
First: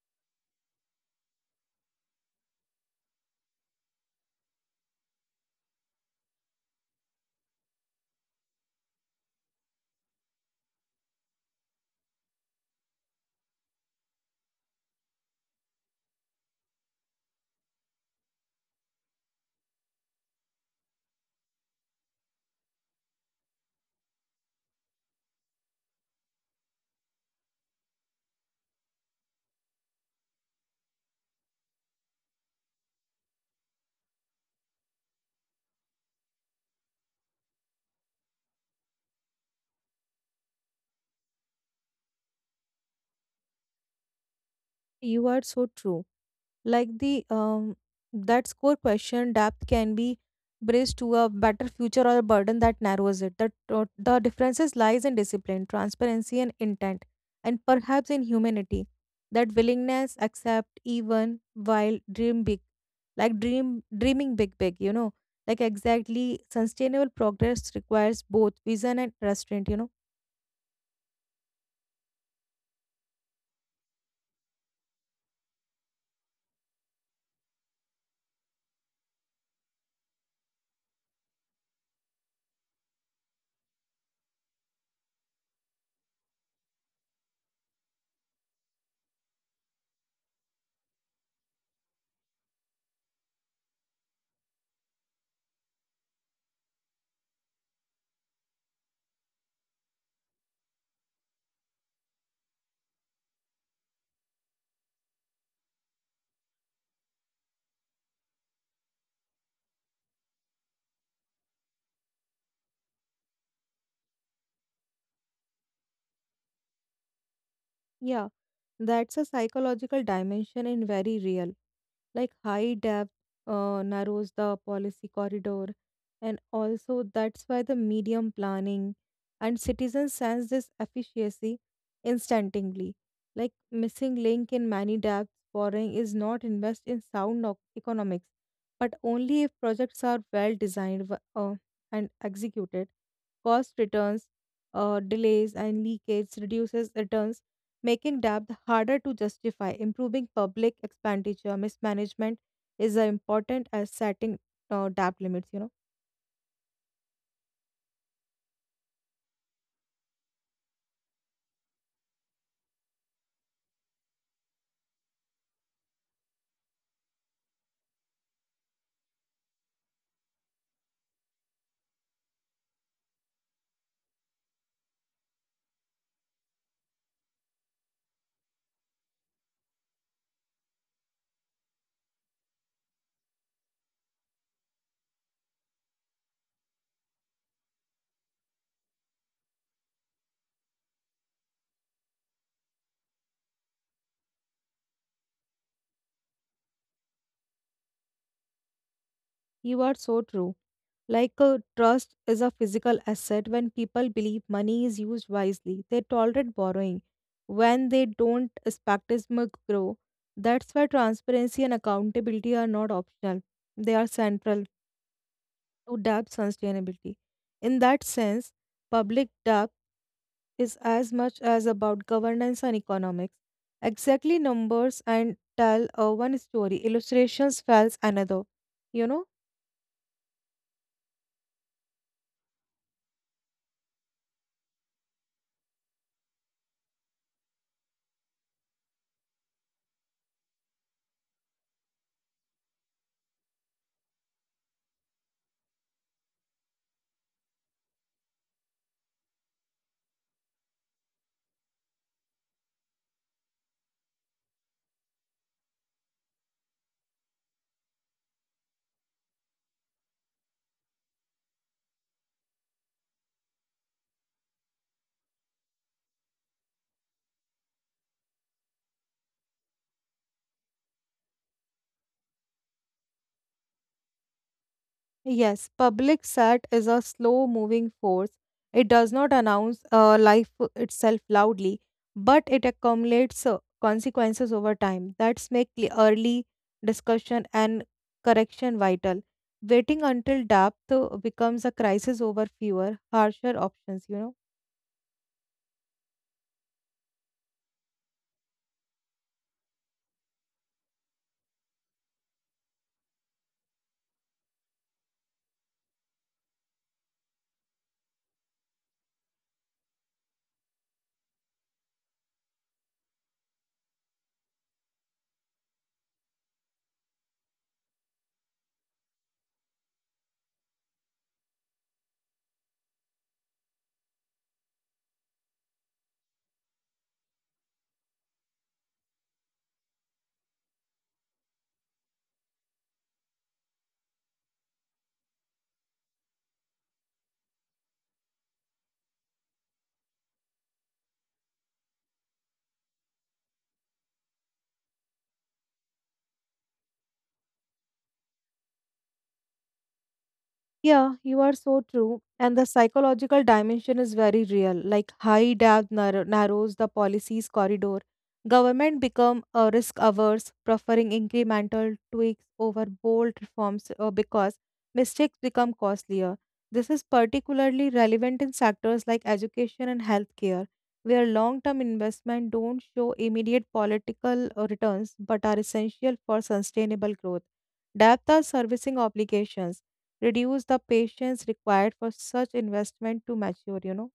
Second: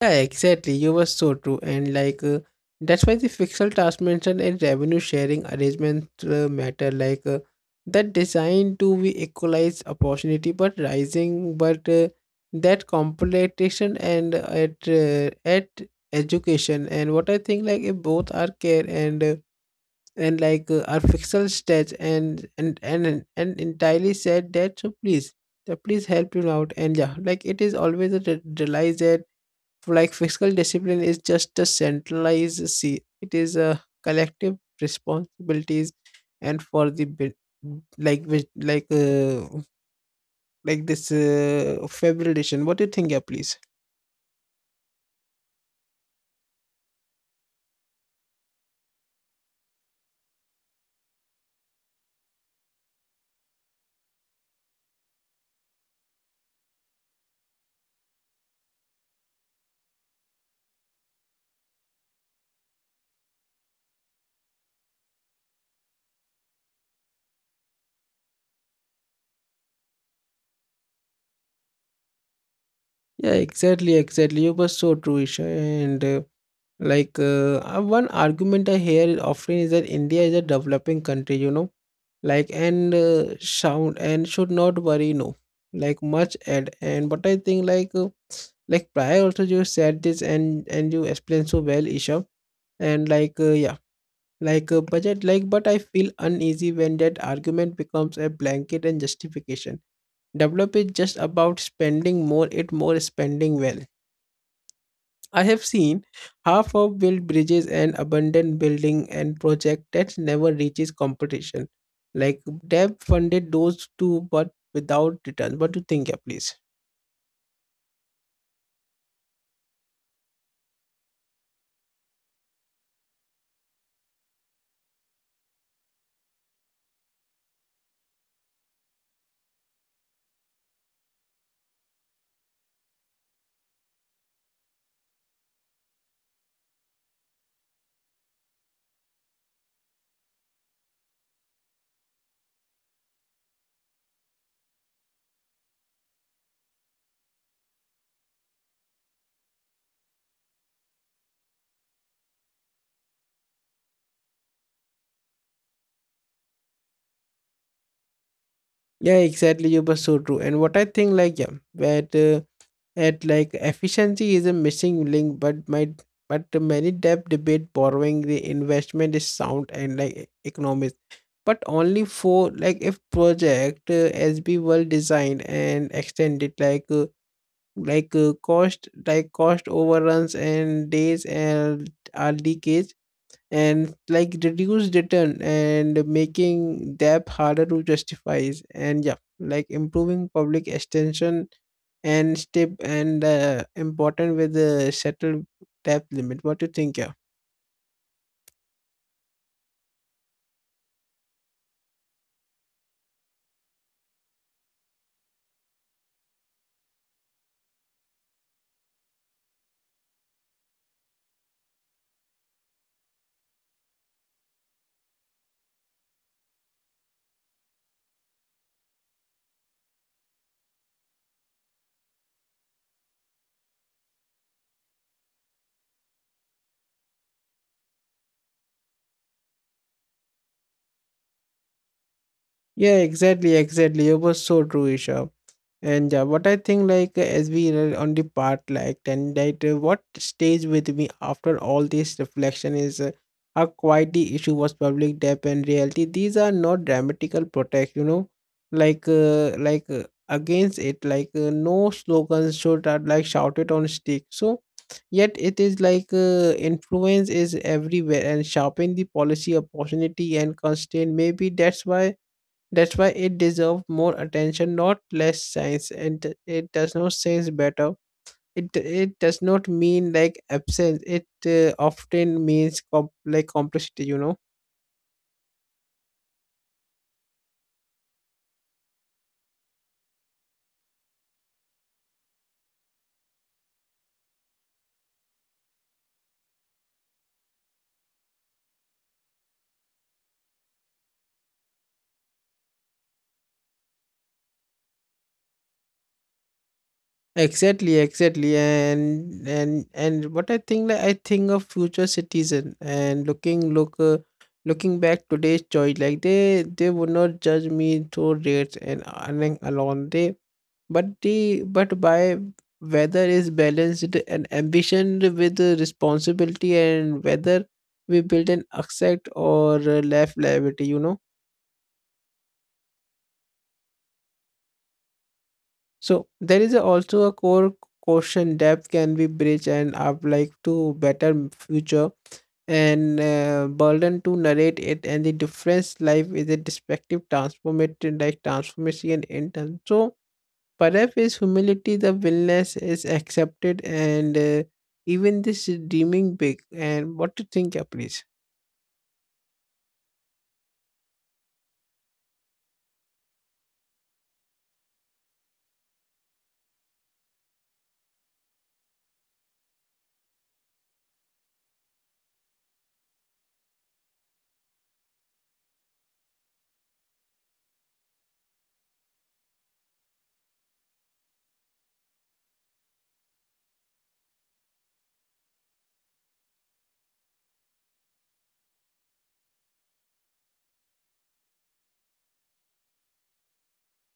[SPEAKER 1] Yeah, exactly. You were so true, and like that's why the fixed task mention and revenue sharing arrangement matter. Like that designed to be equalize opportunity, but rising, but that competition and at education. And what I think, like, if both are care and like our fictional stats and entirely said that. So please, so please help him out. And yeah, like it is always realize that like fiscal discipline is just a centralized, see, it is a collective responsibilities and for the like which like this February edition. What do you think, yeah, please?
[SPEAKER 2] you are so true. Like the that score question depth can be braced to a better future or a burden that narrows it, the differences lies in discipline transparency and intent and perhaps in humanity that willingness accept even while dream big, like dreaming big, you know. Like exactly sustainable progress requires both vision and restraint, you know.
[SPEAKER 1] Yeah, exactly, exactly. You were so true, Isha. And like one argument I hear is often is that India is a developing country, you know, like and sound and should not worry, no, like much at. And but I think like prior also you said this and you explained so well, Isha. And like yeah, like a budget like but I feel uneasy when that argument becomes a blanket and justification. Develop is just about spending more, it more spending well. I have seen half of built bridges and abandoned building and project that never reaches competition. Like Deb funded those two but without return. What do you think, yeah, please?
[SPEAKER 2] Yeah, that's a psychological dimension in very real. Like high depth narrows the policy corridor, and also that's why the medium planning and citizens sense this efficiency instantaly. Like missing link in many depths borrowing is not invest in sound economics, but only if projects are well designed and executed. Cost returns, delays, and leakage reduces returns making debt harder to justify. Improving public expenditure mismanagement is as important as setting debt limits. You know,
[SPEAKER 1] Yeah, exactly. You were so true. And what I think, like, yeah, that at like efficiency is a missing link, but my but many debt debate borrowing the investment is sound and like economics, but only for like if project as be well designed and extended. Like cost like cost overruns and days and are decades and like reduce return and making debt harder to justify. And yeah, like improving public extension and step and important with the settled debt limit. What do you think, yeah?
[SPEAKER 2] you are so true. Like trust is a physical asset when people believe money is used wisely, they tolerate borrowing. When they don't, skepticism grow. That's why transparency and accountability are not optional; they are central to debt sustainability. In that sense, public debt is as much as about governance and economics. Exactly numbers and tell one story, illustrations tells another. You know.
[SPEAKER 1] Yeah, exactly, exactly. It was so true, Isha. And what I think, like as we are on the part, like, and that what stays with me after all this reflection is how quite the issue was public debt and reality. These are not dramatical protest, you know, like against it, like no slogans should are like shouted on stick. So yet it is like influence is everywhere and sharpen the policy opportunity and constraint. Maybe that's why it deserves more attention, not less science. And it does not sense better. It does not mean like absence. It often means like complexity. You know.
[SPEAKER 2] Yes, public sat is a slow moving force. It does not announce life itself loudly, but it accumulates consequences over time. That's make the early discussion and correction vital. Waiting until depth becomes a crisis over fewer, harsher options, you know.
[SPEAKER 1] Exactly, exactly, and what I think, like, I think of future citizen and look, looking back today's choice, like they would not judge me through rates and earning alone. They, but by whether is balanced and ambition with the responsibility and whether we build an asset or left liability, you know. So there is a, also a core question, depth can be bridged and up like to better future and burden to narrate it, and the difference life is a destructive transformative like transformation in terms. So perhaps is humility, the willingness is accepted and even this is deeming big. And what to think, please?
[SPEAKER 2] Yeah, you are so true. And the psychological dimension is very real. Like high debt narrows the policy's corridor. Government become risk averse, preferring incremental tweaks over bold reforms because mistakes become costlier. This is particularly relevant in sectors like education and healthcare, where long-term investment don't show immediate political returns but are essential for sustainable growth. Debt are servicing obligations reduce the patience required for such investment to mature, you know.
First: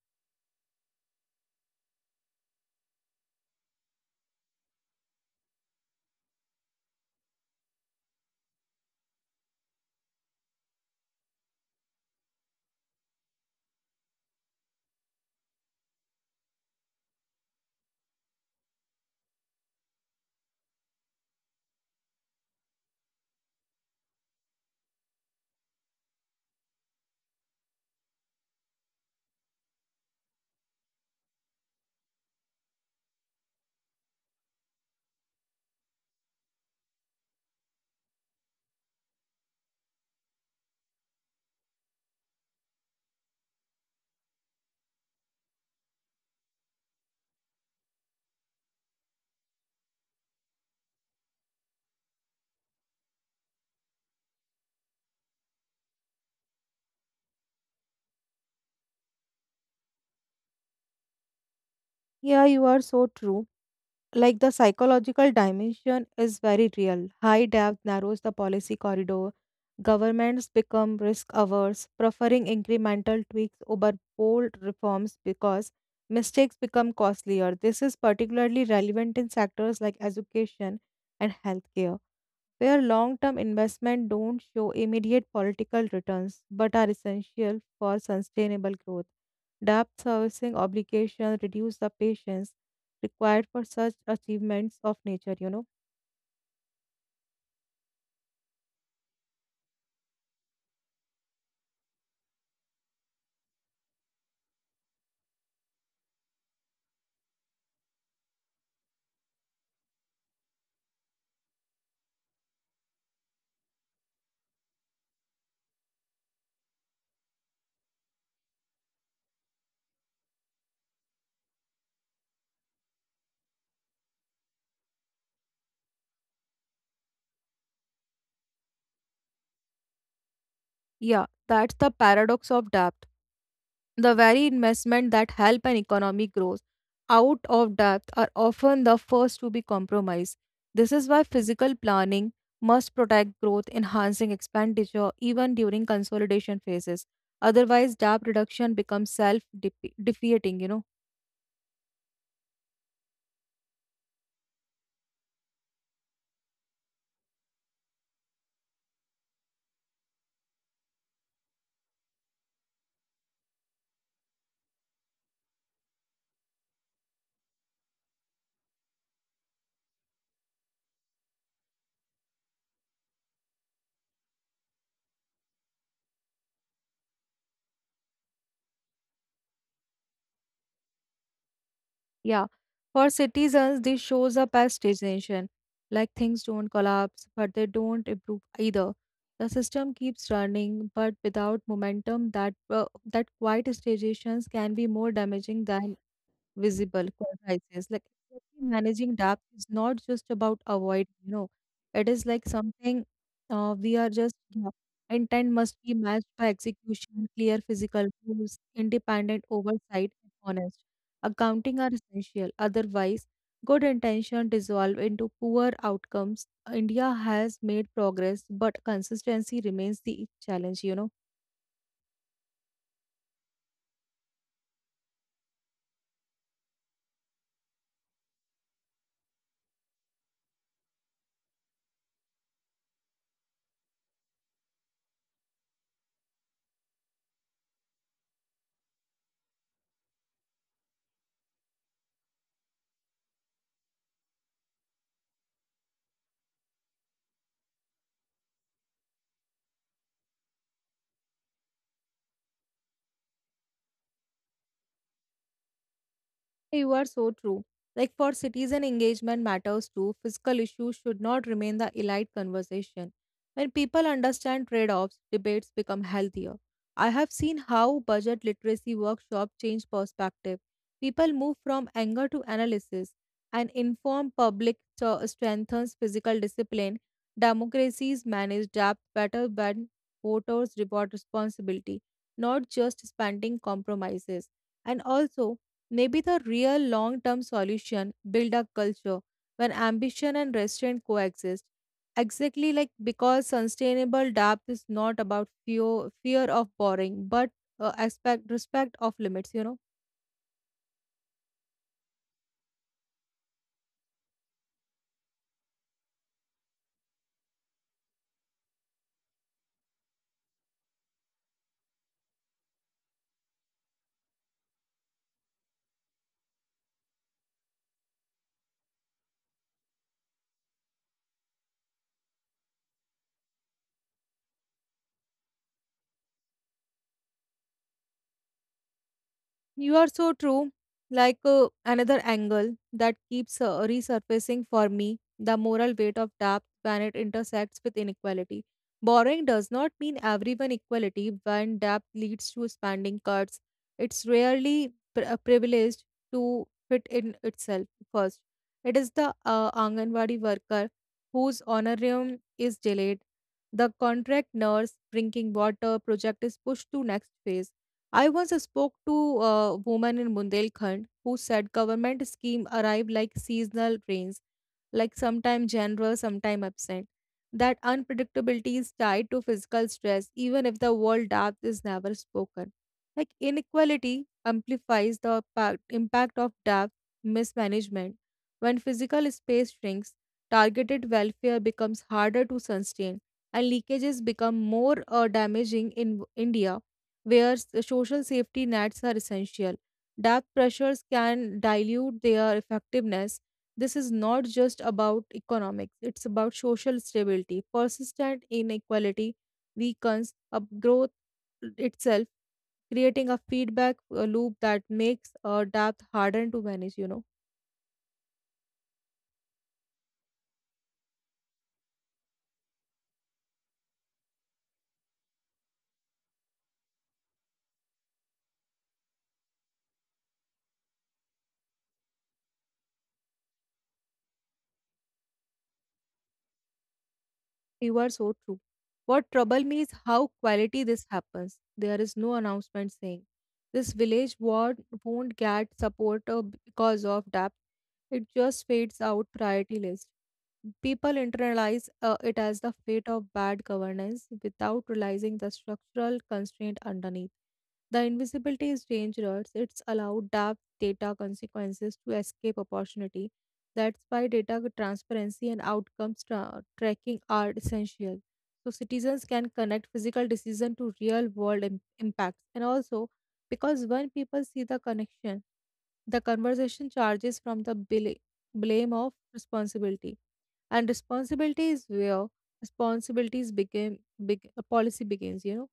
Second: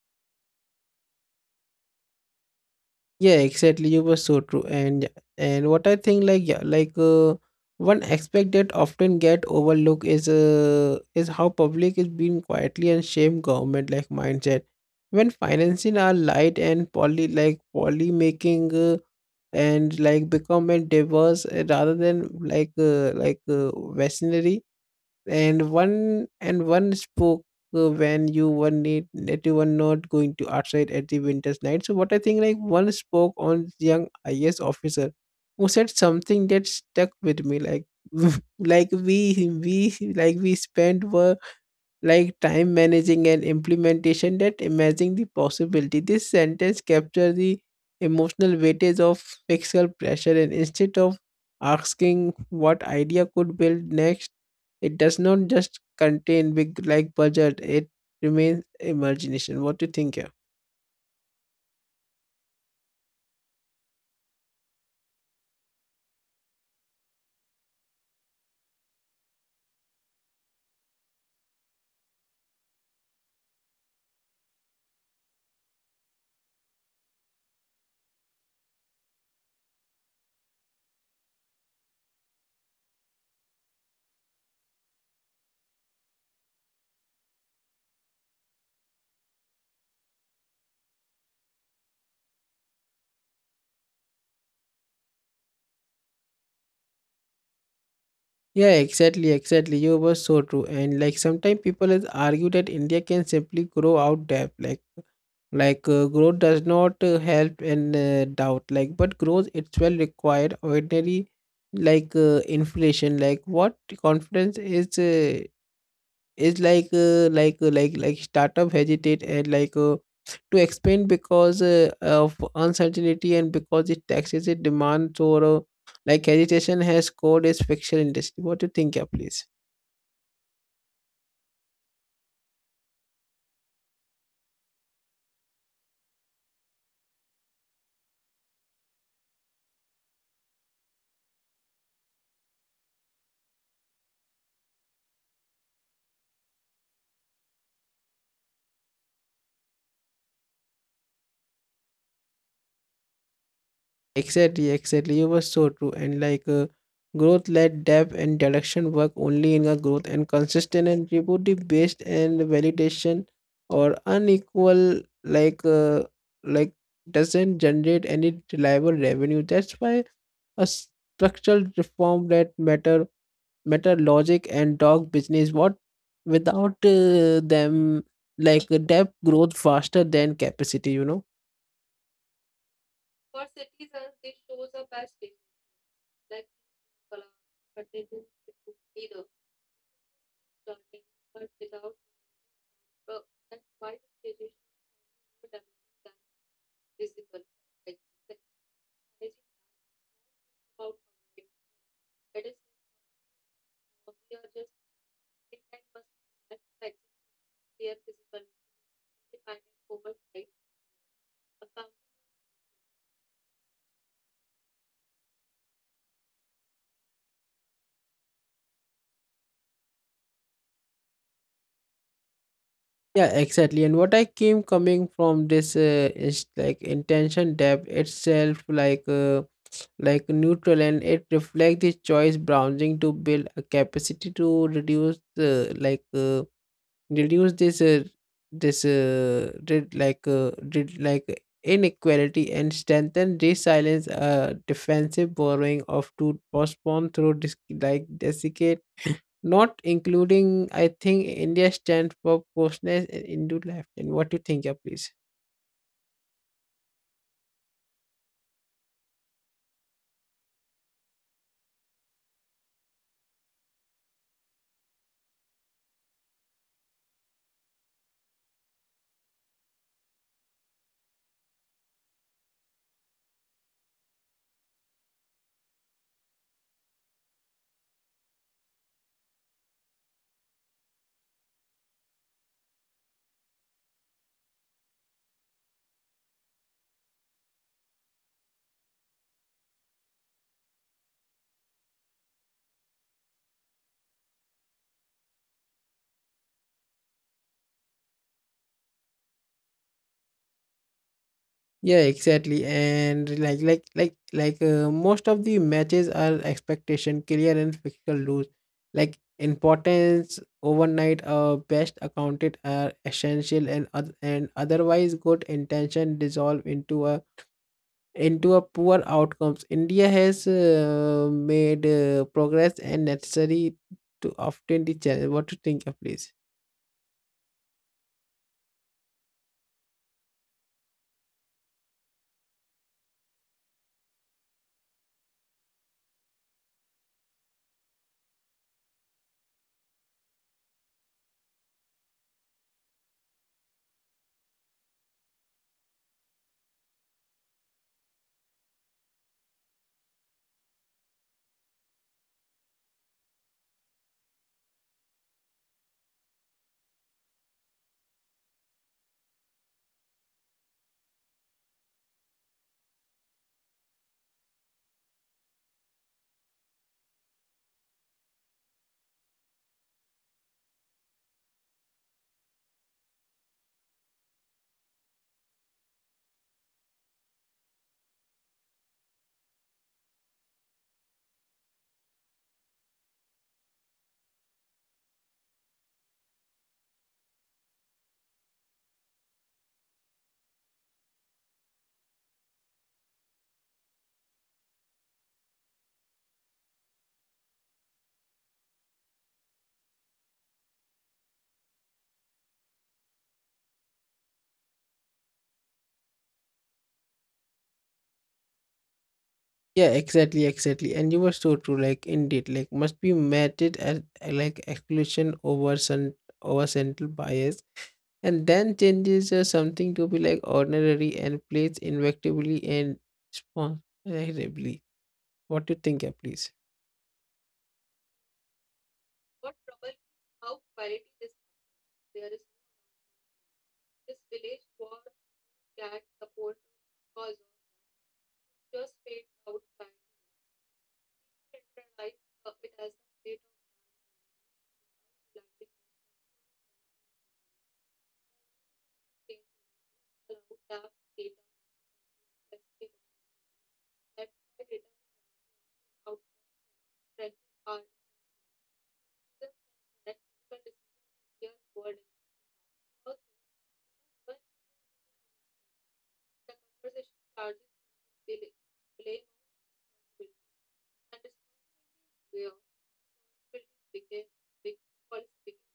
[SPEAKER 1] Yeah, exactly. You were so true. And what I think, like, yeah, like one aspect that often get overlooked is is how public is being quietly and shame government like mindset. When financing are light and poly making and like become a diverse rather than like visionary. And one spoke when you were need that you were not going to outside at the winter's night. So what I think, like, one spoke on young IAS officer who said something that stuck with me, like like we spent were like time managing and implementation that imagine the possibility. This sentence captures the emotional weightage of fiscal pressure, and instead of asking what idea could build next, it does not just contain big like budget, it remains imagination. What do you think here?
[SPEAKER 2] Yeah, you are so true. Like the psychological dimension is very real. High debt narrows the policy corridor. Governments become risk averse, preferring incremental tweaks over bold reforms because mistakes become costlier. This is particularly relevant in sectors like education and healthcare, where long term investment don't show immediate political returns but are essential for sustainable growth. Debt servicing obligations reduce the patience required for such achievements of nature, you know.
[SPEAKER 1] Yeah, exactly, exactly. You were so true. And like sometimes people has argue that India can simply grow out debt. Like growth does not help in doubt, like but growth it's well required ordinary, like inflation, like what confidence is like like startup hesitate and like to expand because of uncertainty, and because it taxes it demands, or like hesitation has code is fiction industry. What do you think, yeah, please?
[SPEAKER 2] Yeah, that's the paradox of depth. The very investment that help an economy grows out of depth are often the first to be compromised. This is why physical planning must protect growth, enhancing expenditure even during consolidation phases. Otherwise, debt reduction becomes self-defeating, you know.
[SPEAKER 1] Exactly, exactly. You were so true. And like growth led depth and direction work only in a growth and consistent and beauty based and validation or unequal, like like doesn't generate any reliable revenue. That's why a structural reform that matter logic and dog business, what without them, like depth growth faster than capacity, you know.
[SPEAKER 2] Yeah, for citizens, this shows up as stagnation, like things don't collapse, but they don't improve either. The system keeps running, but without momentum, that quiet stagnations can be more damaging than visible crisis. Like exactly, managing debt is not just about avoid, you know, it is like something we are just yeah, intent must be matched by execution, clear physical rules, independent oversight, and honest. Accounting are essential. Otherwise, good intention dissolve into poor outcomes. India has made progress, but consistency remains the challenge, you know.
[SPEAKER 1] Yeah, exactly. And what I came coming from this is like intention depth itself, like neutral, and it reflects the choice browsing to build a capacity to reduce the like reduce this this re- like inequality and strengthen resilience. Defensive borrowing of to postpone through like desiccate, not including. I think India stands for closeness and Hindu life. And what do you think, yeah, please?
[SPEAKER 2] You are so true. Like for citizen engagement matters too, fiscal issues should not remain the elite conversation. When people understand trade offs, debates become healthier. I have seen how budget literacy workshops change perspective. People move from anger to analysis. An informed public strengthens physical discipline. Democracies manage debt better when voters reward responsibility, not just spending compromises. And also, maybe the real long term solution build a culture where ambition and restraint coexist. Exactly like because sustainable depth is not about fear, fear of boring, but aspect, respect of limits, you know.
[SPEAKER 1] Yeah, exactly. And like most of the matches are expectation clear and physical rules. Like importance overnight best accounted are essential, and otherwise good intention dissolve into a poor outcomes. India has made progress and necessary to often the challenge. What do you think of, please?
[SPEAKER 2] You are so true. Like another angle that keeps resurfacing for me, the moral weight of debt when it intersects with inequality. Borrowing does not mean everyone equality when debt leads to spending cuts. It's rarely privileged to fit in itself first. It is the Anganwadi worker whose honorarium is delayed, the contract nurse drinking water project is pushed to next phase. I once spoke to a woman in Bundelkhand who said government scheme arrive like seasonal rains, like sometime generous, sometime absent. That unpredictability is tied to physical stress, even if the word depth is never spoken. Like inequality amplifies the impact of depth mismanagement. When physical space shrinks, targeted welfare becomes harder to sustain, and leakages become more damaging in India where social safety nets are essential. Death pressures can dilute their effectiveness. This is not just about economics, it's about social stability. Persistent inequality weakens growth itself, creating a feedback loop that makes a debt harder to manage, you know.
[SPEAKER 1] Yeah, exactly, exactly. And you were so true. Like indeed, like must be meted as like exclusion over central bias, and then changes something to be like ordinary and plays invectively and responsibly. What do you think, please?
[SPEAKER 2] You are so true. What trouble me is how quality this happens. There is no announcement saying this village ward won't get support because of depth. It just fades out priority list. People internalize it as the fate of bad governance without realizing the structural constraint underneath. The invisibility is dangerous. It's allowed dark data consequences to escape opportunity. That's why data transparency and outcomes tracking are essential. So citizens can connect physical decision to real world impacts. And also, because when people see the connection, the conversation charges from the blame of responsibility and responsibility is where responsibilities became big policy begins, you know.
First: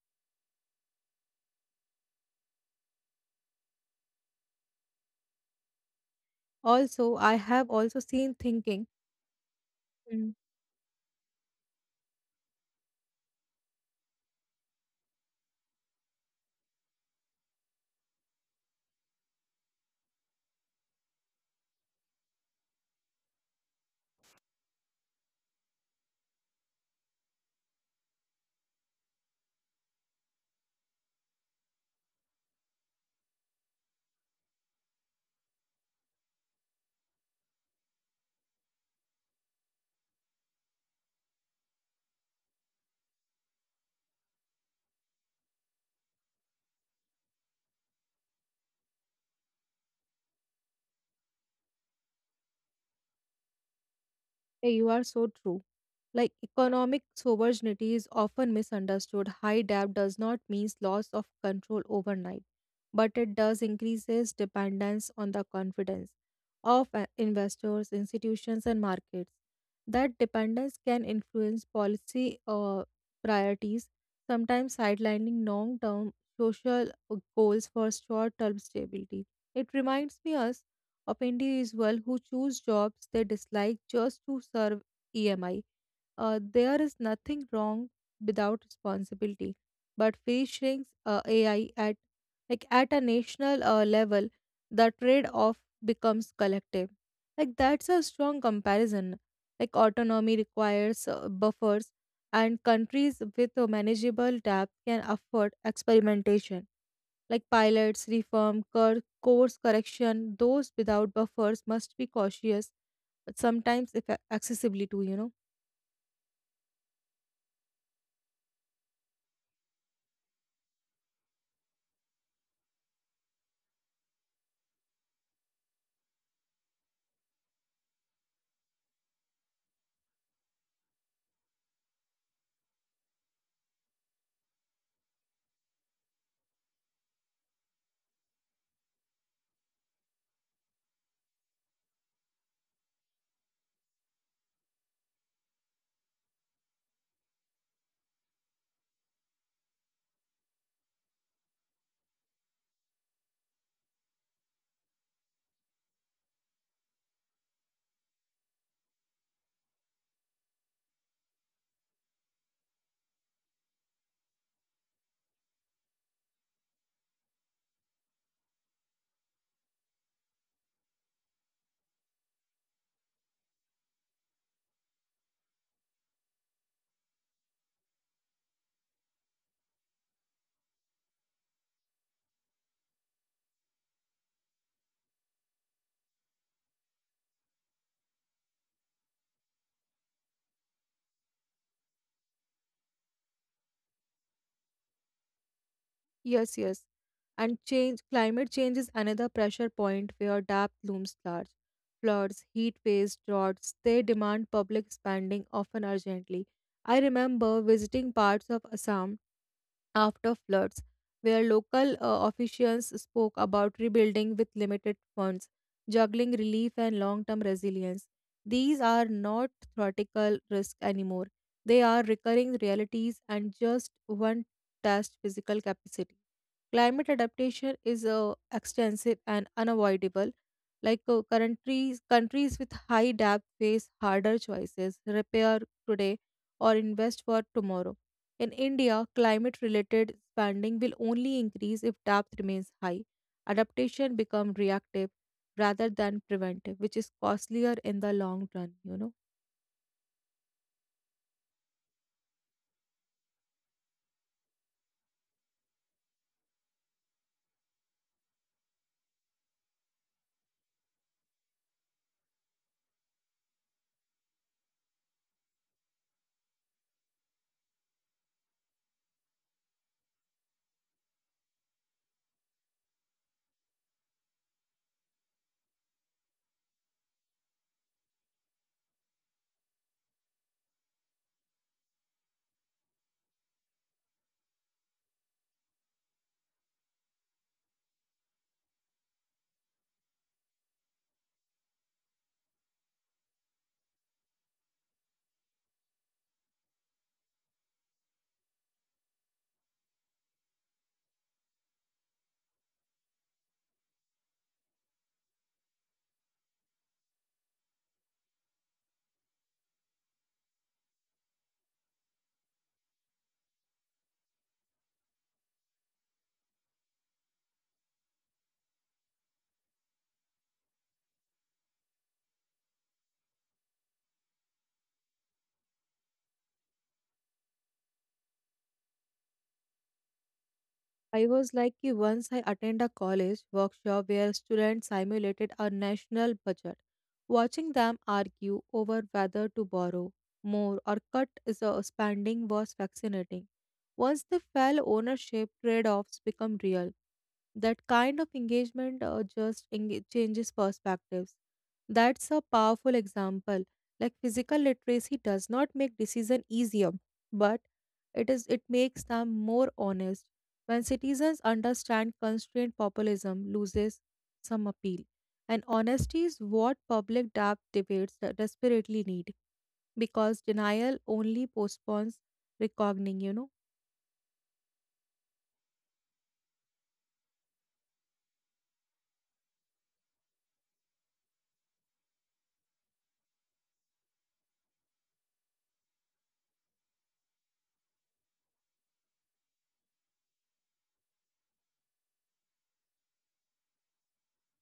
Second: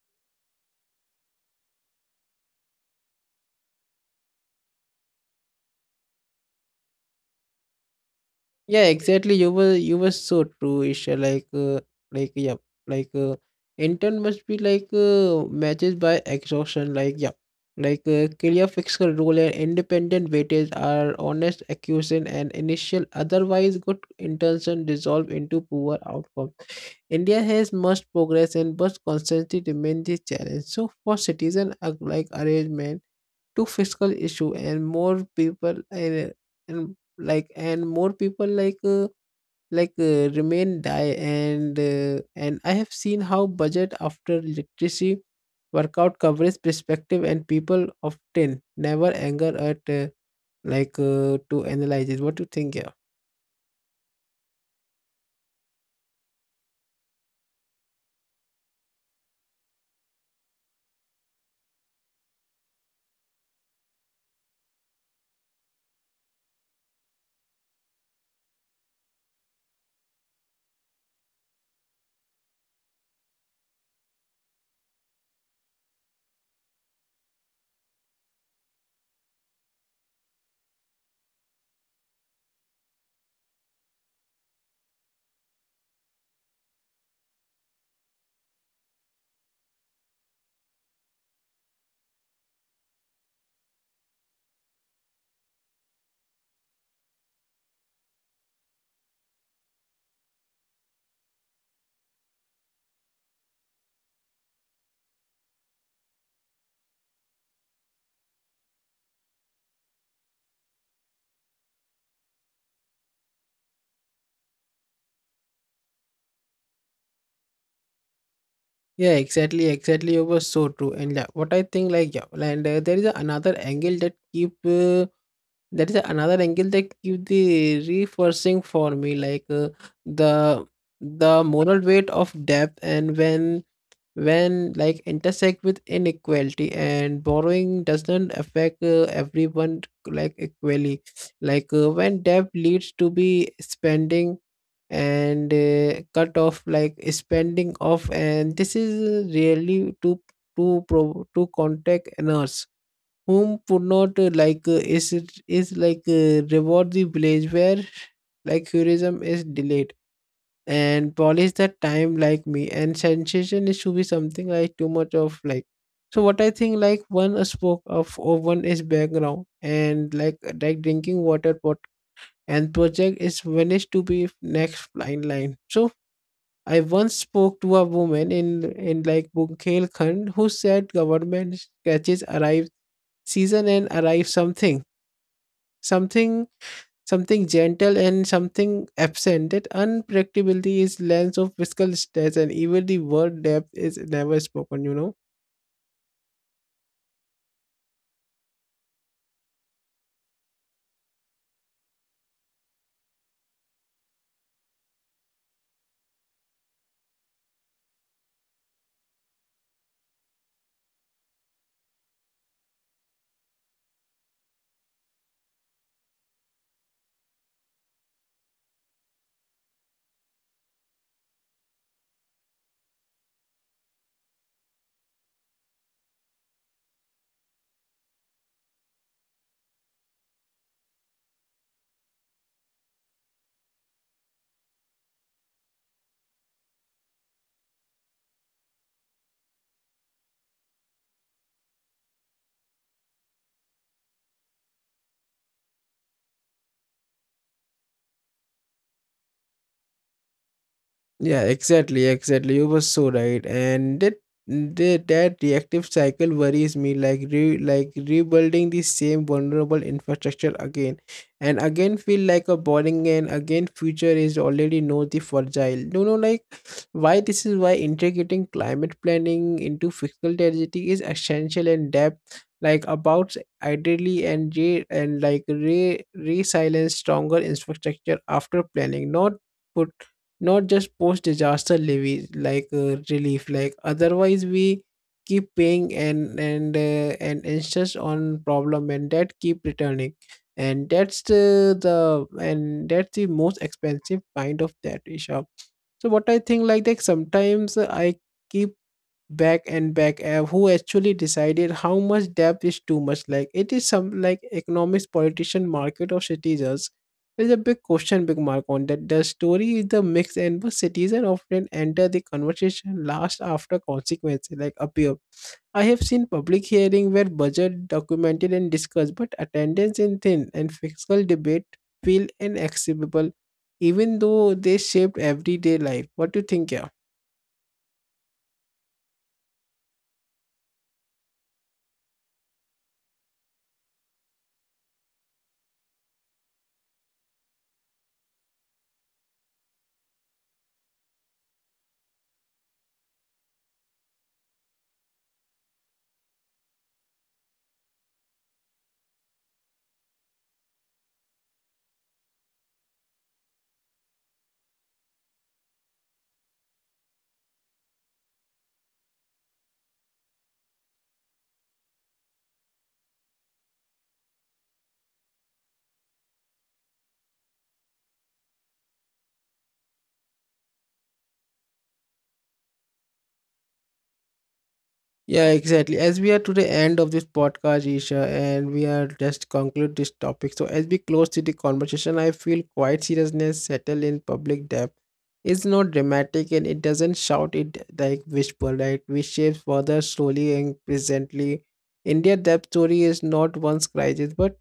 [SPEAKER 2] Also I have also seen
[SPEAKER 1] Yeah,
[SPEAKER 2] thinking.
[SPEAKER 1] exactly. You were
[SPEAKER 2] Mm.
[SPEAKER 1] so true, Isha. Like, yeah, like, intern must be like matches by exhaustion. Like, yeah, like clear fiscal rule and independent weightage are honest accusation and initial. Otherwise, good intention dissolve into poor outcome. India has much progress, and but constantly remain the challenge. So for citizen like arrangement to fiscal issue and more people and like and more people like remain die and I have seen how budget after literacy workout coverage perspective, and people often never anger at to analyze it. What do you think, yeah?
[SPEAKER 2] "Hey, you are so true. Like economic sovereignty is often misunderstood. High debt does not mean loss of control overnight, but it does increases dependence on the confidence of investors, institutions, and markets. That dependence can influence policy priorities, sometimes sidelining long-term social goals for short-term stability. It reminds me us of individuals who choose jobs they dislike just to serve EMI. There is nothing wrong without responsibility, but featuring AI at like at a national level, the trade-off becomes collective. Like that's a strong comparison. Like autonomy requires buffers, and countries with a manageable debt can afford experimentation like pilots, reform, course correction, those without buffers must be cautious, but sometimes if accessibly too, you know.
[SPEAKER 1] Yeah, exactly, exactly. It was so true, and yeah, what I think, like yeah, and there is another angle that keep the reinforcing for me, like the the moral weight of debt, and when like intersect with inequality and borrowing doesn't affect everyone like equally, like when debt leads to be spending and cut off like spending off and this is really to contact a nurse whom would not like is it is like reward the village where like tourism is delayed and polish the time like me and sensation is to be something like too much of like so what I think like one is spoke of or one is background and like drinking water pot and project is vanished to be next line. So I once spoke to a woman in like Bundelkhand who said government catches arrive season and arrive something something something gentle and something absent. That unpredictability is lens of fiscal stress and even the word depth is never spoken. You know.
[SPEAKER 2] Yes, yes. And change climate change is another pressure point where depth looms large. Floods, heat waves, droughts, they demand public spending often urgently. I remember visiting parts of Assam after floods, where local officials spoke about rebuilding with limited funds, juggling relief and long term resilience. These are not theoretical risks anymore, they are recurring realities and just one test physical capacity. Climate adaptation is extensive and unavoidable. Like countries with high debt face harder choices: repair today or invest for tomorrow in India, climate related spending will only increase if depth remains high. Adaptation becomes reactive rather than preventive, which is costlier in the long run, you know.
[SPEAKER 1] Yeah, exactly, exactly. You were so right, and that reactive cycle worries me. Like like rebuilding the same vulnerable infrastructure again, and again feel like a boring and again future is already know the fragile. You know, like why this is why integrating climate planning into fiscal strategy is essential and depth. Like about ideally and re, and like re resilience stronger infrastructure after planning, not just post disaster levies like relief like otherwise we keep paying and insist on problem and that keep returning and that's the most expensive kind of debt isha. So what I think like that sometimes I keep back who actually decided how much debt is too much, like it is some like economics politician market or citizens? There's a big question big mark on that. The story is the mix and the citizen often enter the conversation last after consequences like appear. I have seen public hearing where budget documented and discussed but attendance in thin and fiscal debate feel inaccessible, even though they shaped everyday life. What do you think, yeah?
[SPEAKER 2] I was like कि once I attend a college workshop where students simulated a national budget. Watching them argue over whether to borrow more or cut the spending was fascinating. Once they felt ownership trade-offs become real. That kind of engagement just enga- changes perspectives. That's a powerful example. Like physical literacy does not make decision easier, but it makes them more honest when citizens understand constrained populism loses some appeal, and honesty is what public debates desperately need because denial only postpones reckoning, you know.
[SPEAKER 1] Yeah, exactly. As we are to the end of this podcast, Isha, and we are just conclude this topic. So as we close to the conversation, I feel quite seriousness settle in public depth. It's not dramatic and it doesn't shout, it like whisper, right? We shapes further slowly and presently. India depth story is not one's crisis, but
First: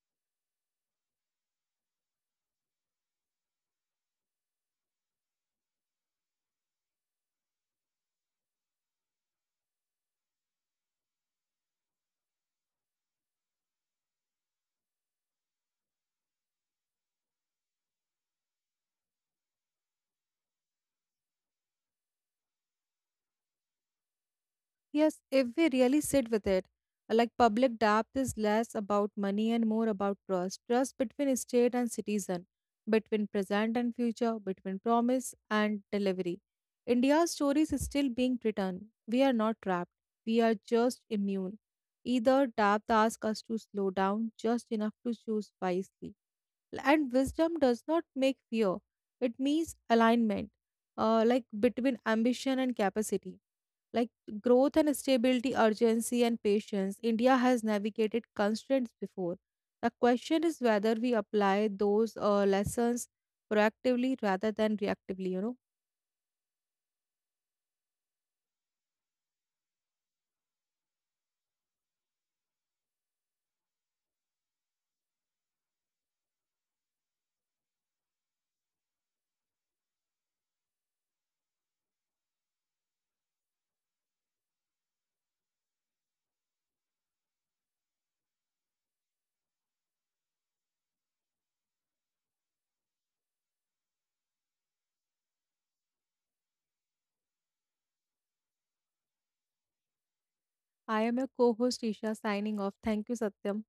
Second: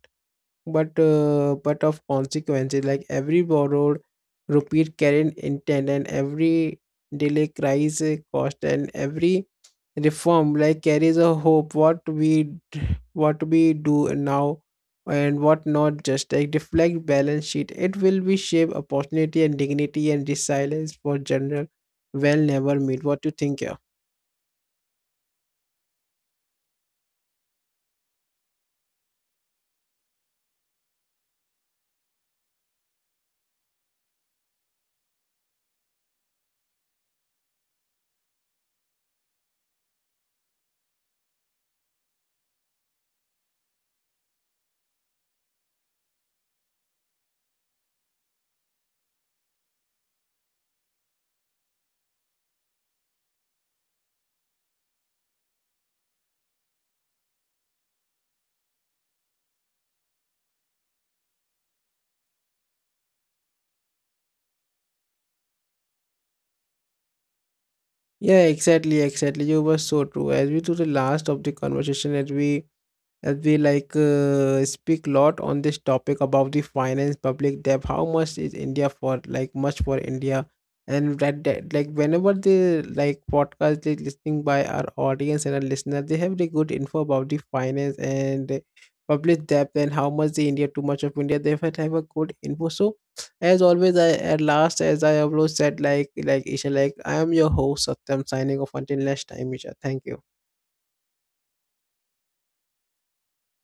[SPEAKER 1] but uh, but of consequences, like every borrowed rupee carried intent and every delay cries a cost and every reform like carries a hope. What we d- what we do now and what not just like deflect balance sheet, it will be shape opportunity and dignity and resilience for general well never meet. What you think, yeah?
[SPEAKER 2] Yes, if we really sit with it, like public debt is less about money and more about trust. Trust between state and citizen, between present and future, between promise and delivery. India's story is still being written. We are not trapped. We are just immune. Either debt asks us to slow down just enough to choose wisely, and wisdom does not make fear, it means alignment like between ambition and capacity, like growth and stability, urgency and patience. India has navigated constraints before. The question is whether we apply those lessons proactively rather than reactively, you know.
[SPEAKER 1] Yeah, exactly, exactly. You were so true. As we to the last of the conversation, as we like speak lot on this topic about the finance public debt, how much is india for like much for india, and that like whenever the like podcast is listening by our audience and our listener, they have the good info about the finance and public debt and how much the india too much of india, they have a good info. So as always I, at last, as I have always said, like isha, like I am your host satyam signing off until next time isha, thank you
[SPEAKER 2] I am your co-host Isha signing off. Thank you, Satyam.